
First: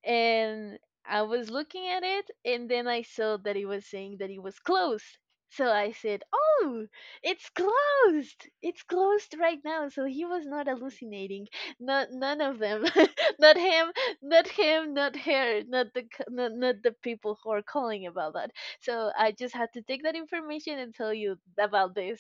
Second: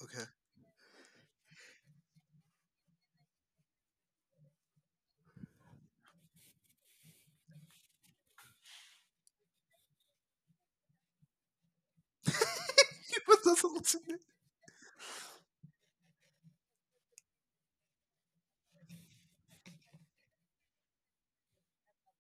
B: okay.
A: And I was looking at it, and then I saw that it was saying that it was closed. So I said, "Oh, it's closed! It's closed right now." So he was not hallucinating. Not none of them.
B: It
A: Not
B: doesn't
A: him.
B: listen.
A: Not him. Not her. Not the c- not, not the people who are calling about that. So I just had to take that information and tell you about this,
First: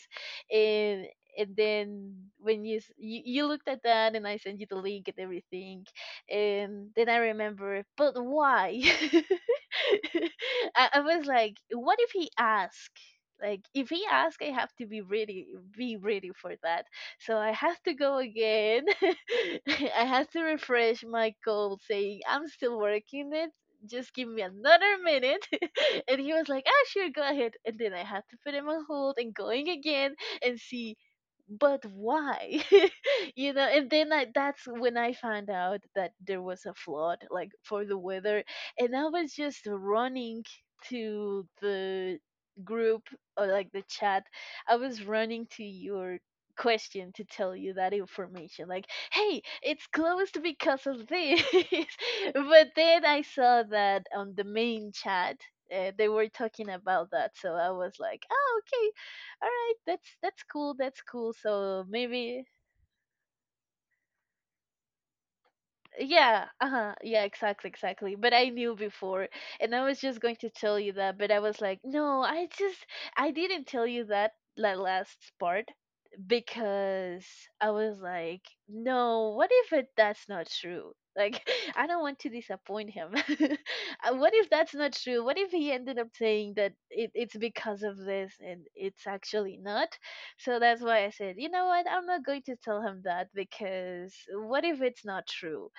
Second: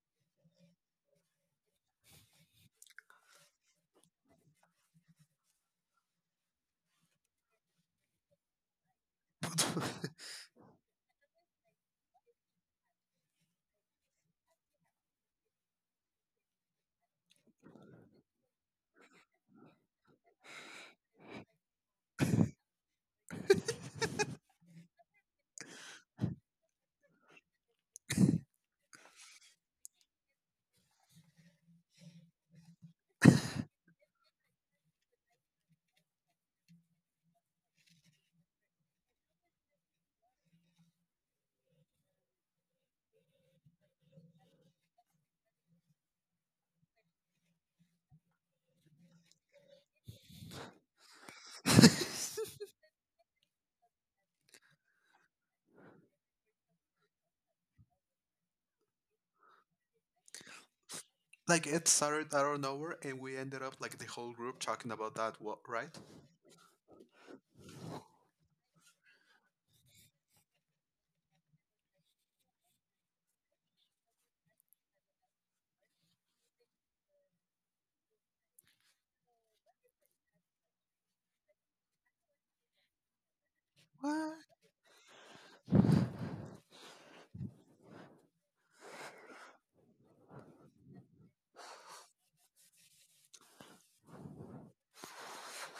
A: and and then when you s- you, you looked at that and I sent you the link and everything. Um, then I remember, but why? I, I was like, what if he ask? Like, if he ask, I have to be ready, be ready for that. So I have to go again. I have to refresh my call, saying I'm still working it. Just give me another minute. And he was like, "Ah, sure, go ahead." And then I had to put him on hold and going again and see, but why? You know, and then I, that's when I found out that there was a flood, like, for the weather. And I was just running to the group, or like the chat, I was running to your question to tell you that information, like, hey, it's closed because of this. But then I saw that on the main chat uh, they were talking about that, so I was like, oh, okay, all right, that's that's cool, that's cool,
B: Like
A: so
B: it started
A: maybe.
B: out of nowhere, and we ended up like the whole group talking about that. What, right?
A: Yeah, uh-huh. Yeah, exactly, exactly. But I knew before, and I was just going to tell you that, but I was like, no, I just, I didn't tell you that, that last part, because I was like, no, what if it that's not true? Like, I don't want to disappoint him. Uh, what
B: What?
A: if that's not true? What if he ended up saying that it, it's because of this and it's actually not? So that's why I said, you know what? I'm not going to tell him that, because what if it's not true?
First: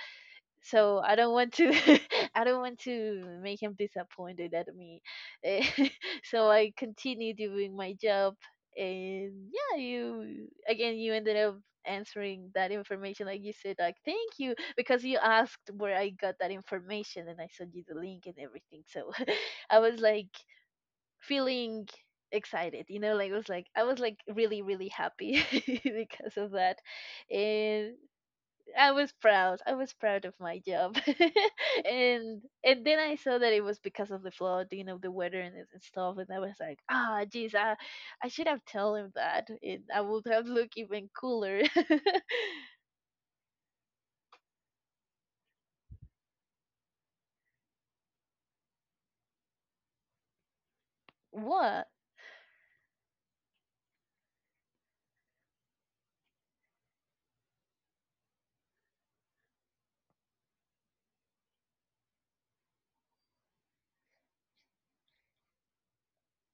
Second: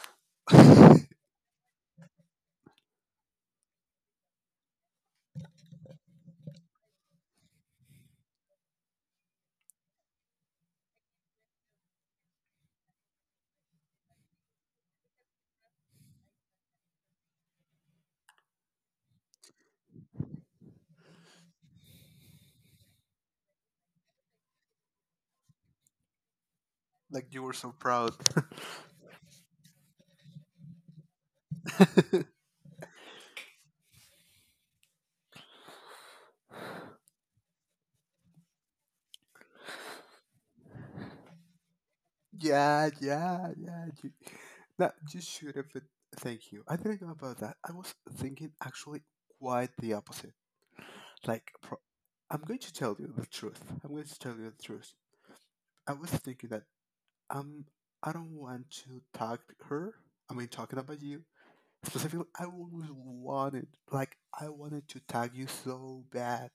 A: So I don't want to I don't want to make him disappointed at me. Eh, so I continue doing my job. And yeah, you again, you ended up answering that information, like you said, like thank you, because you asked where I got that information and I sent you the link and everything. So I was like feeling excited, you know, like it was like, I was like really really happy because of that.
B: Like you were so
A: And
B: proud.
A: I was proud. I was proud of my job. and and then I saw that it was because of the flooding of the weather and, and stuff, and I was like, ah jeez, I I should have told him that. And I would have looked even cooler.
B: Yeah, yeah, yeah. You, that you should have. been- Thank you. I didn't know about that. I was thinking actually quite the opposite. Like, pro-
A: What?
B: I'm going to tell you the truth. I'm going to tell you the truth. I was thinking that um, I don't want to talk her. I mean, talking about you. Specifically, I always wanted, like, I wanted to tag you so bad.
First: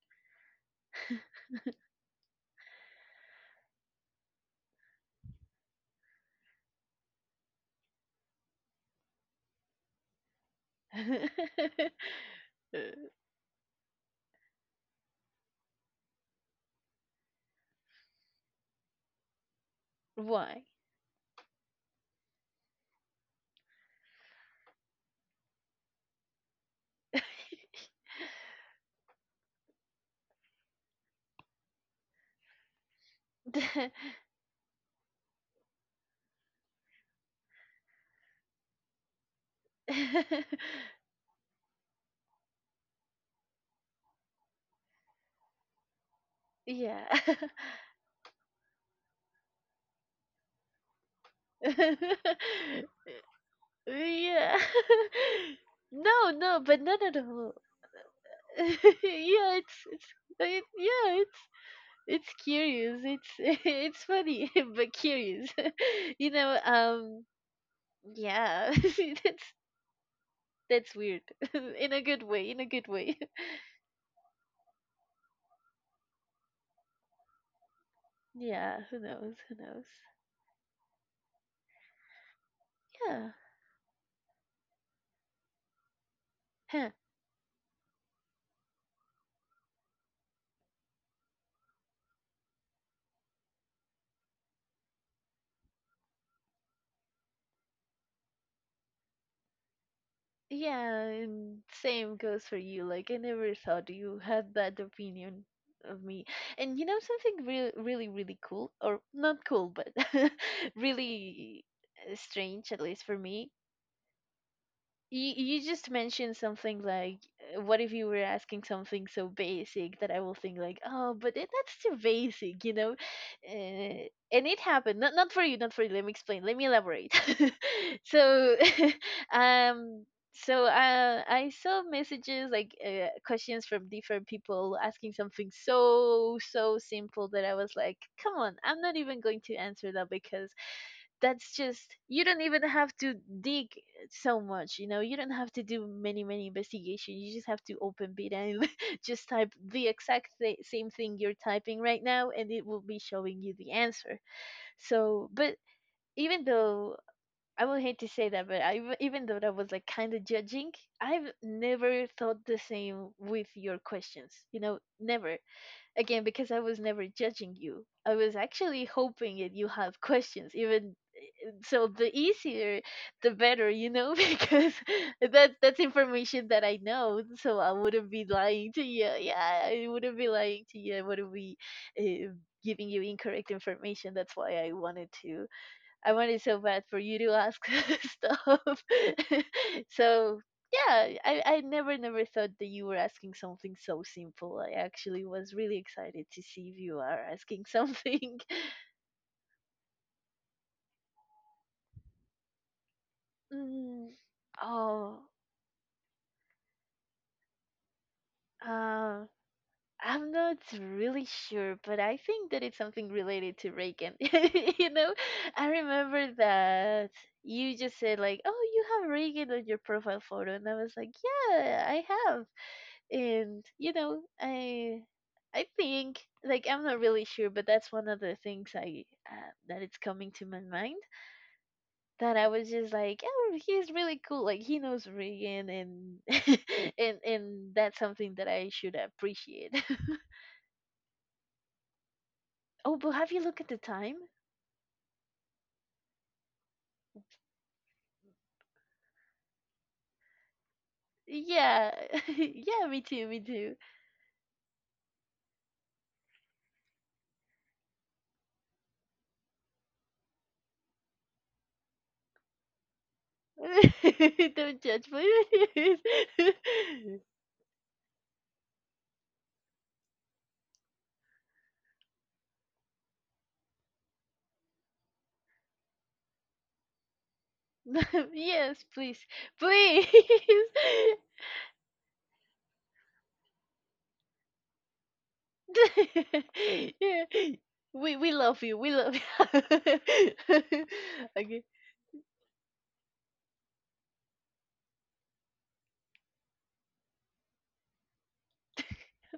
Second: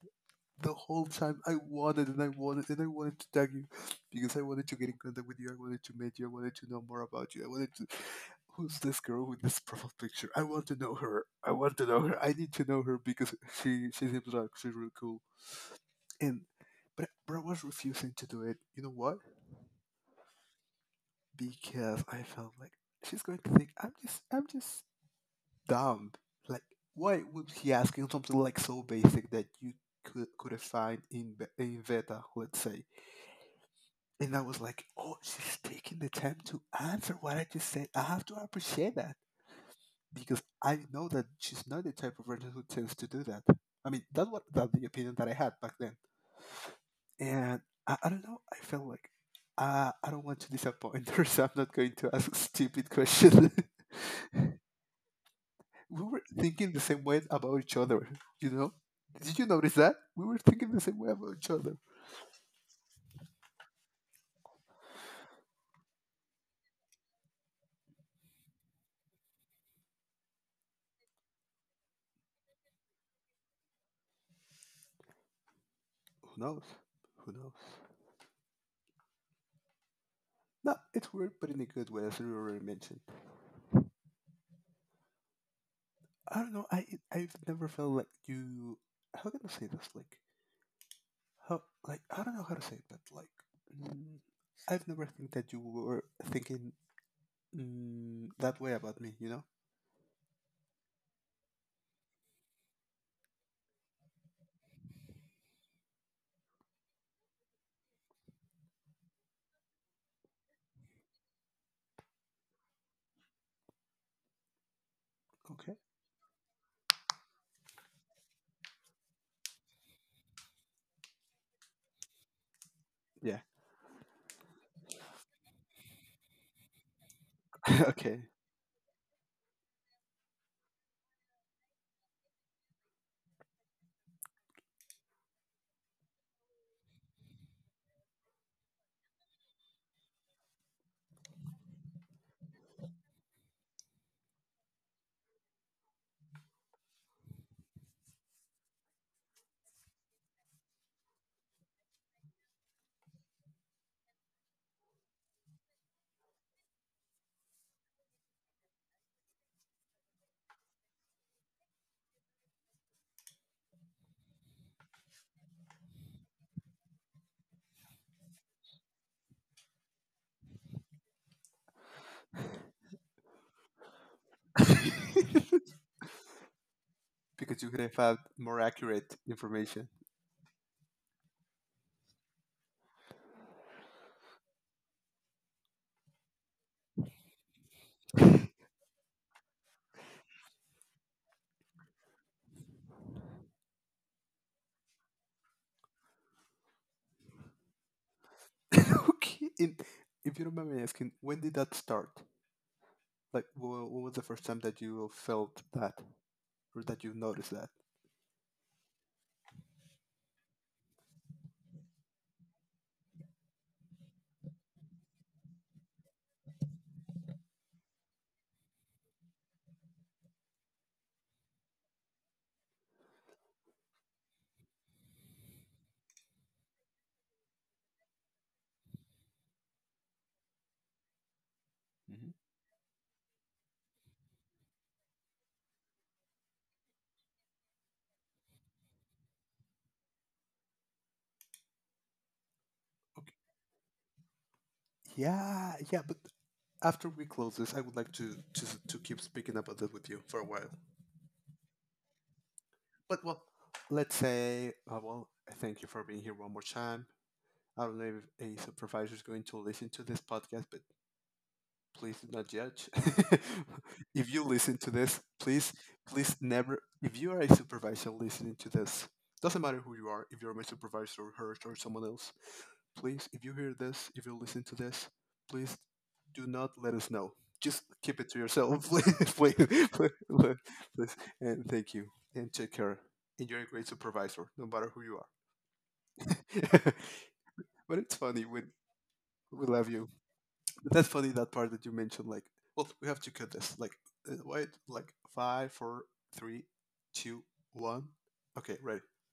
B: The whole time I wanted and I wanted and I wanted to tag you because I wanted to get in contact with you. I wanted to meet you. I wanted to know more about you. I wanted to. Who's this girl with this profile picture? I want to know her. I want to know her. I need to
A: Uh,
B: know her because she she seems like she's really cool. And but but I was refusing to do it. You know what?
A: why?
B: Because I felt like she's going to think I'm just I'm just dumb. Like, why would he asking something like so basic that you could could have find in Be- in Veta, let's say? And I was like, oh, she's taking the time to answer what I just said. I have to appreciate that because I know that she's not the type of person who tends to do that. I mean, that's what that's the opinion that I had back then.
A: Yeah. Yeah.
B: And I, I don't know. I felt like uh, I don't want to disappoint her, so I'm not going to ask stupid questions. We were
A: No, no,
B: thinking
A: but
B: the
A: not
B: same
A: at
B: way
A: all.
B: about each other. You know? Did you
A: Yeah, it's
B: notice that?
A: it's
B: We were
A: it,
B: thinking the same way
A: yeah,
B: about
A: it's
B: each other.
A: it's curious. It's it's funny but curious. You know, um yeah. that's that's weird. In a good way, in a good way.
B: Who knows? Who knows?
A: Yeah, who knows, who knows.
B: No, it's weird, but in a good way, as you already mentioned.
A: Yeah.
B: I don't know. I
A: Huh.
B: I've never felt like you. How can I say this? Like how? Like I don't know how to say it, but like mm, I've never think that you were thinking mm, that way about me. You know?
A: Yeah, and same goes for you. Like, I never thought you had that opinion of me. And you know something really really really cool, or not cool, but really strange, at least for me. You you
B: Okay.
A: just mentioned something like, uh, what if you were asking something so basic that I will think like, oh, but it, that's too basic, you know?
B: Yeah.
A: Uh, and it happened. Not not for you, not for you. Let me explain. Let me elaborate.
B: okay.
A: So, um, so uh, I saw messages like uh, questions from different people asking something so so simple that I was like, come on, I'm not even going to answer that because that's just you don't even have to dig so much, you know, you don't have to do many many investigations. You just have to open beta and just type the exact th- same thing you're typing right now and it will be showing you the answer. So but even though i would hate to say that, but i w- even though that was like kind of judging, I've never thought the same with your questions, you know, never. Again, because I was never judging you, I was actually hoping that you have questions. Even so, the easier the better, you know. Because that that's information that I know, so
B: Because you
A: I
B: could have
A: wouldn't
B: had
A: be
B: more
A: lying to you.
B: accurate
A: Yeah, I
B: information.
A: wouldn't be lying to you. I wouldn't be uh, giving you incorrect information. That's why i wanted to I wanted so bad for you to ask stuff. So yeah, I, I never never thought that you were asking something so simple. I actually was really excited to see if you are asking something.
B: Okay. In, if you don't mind me asking, when did that start? Like, wh- when
A: Mm,
B: was the first time that you
A: oh,
B: felt that or that you noticed that?
A: uh. I'm not really sure, but I think that it's something related to Reagan. You know, I remember that you just said like, "Oh, you have Reagan on your profile photo," and I was like, "Yeah, I have." And you know, I I think, like, I'm not really sure, but that's one of the things I uh, that it's coming to my mind,
B: hmm
A: that I was just like, "Oh, he's really cool. Like, he knows Reagan, and and and that's something that I should appreciate." Oh, but have
B: Okay.
A: you looked at the time?
B: Yeah, yeah. But after we close this, I would like to to to keep speaking about this with you for a while.
A: Yeah. Yeah, me
B: But
A: too, me
B: well,
A: too.
B: let's say, uh, well, thank you for being here one more time. I don't know if a supervisor is going to listen to this podcast, but please do not judge. If you listen
A: Don't
B: to
A: judge,
B: this, please,
A: please.
B: please never. If you are a supervisor listening to this, doesn't matter who you are. If you're my supervisor, her, or someone else, please, if you hear this, if you listen to this, please do not let us know. Just keep it to
A: Yes,
B: yourself, please,
A: please.
B: please,
A: Please.
B: please, please, please. And thank you, and take care. And you're a great supervisor, no matter who you are.
A: Yeah.
B: But it's
A: We we
B: funny
A: love
B: when
A: you. We love
B: we love you.
A: you.
B: That's funny that
A: Okay.
B: part that you mentioned. Like, well, we have to cut this. Like, uh, wait, like five, four, three, two, one. Okay, right.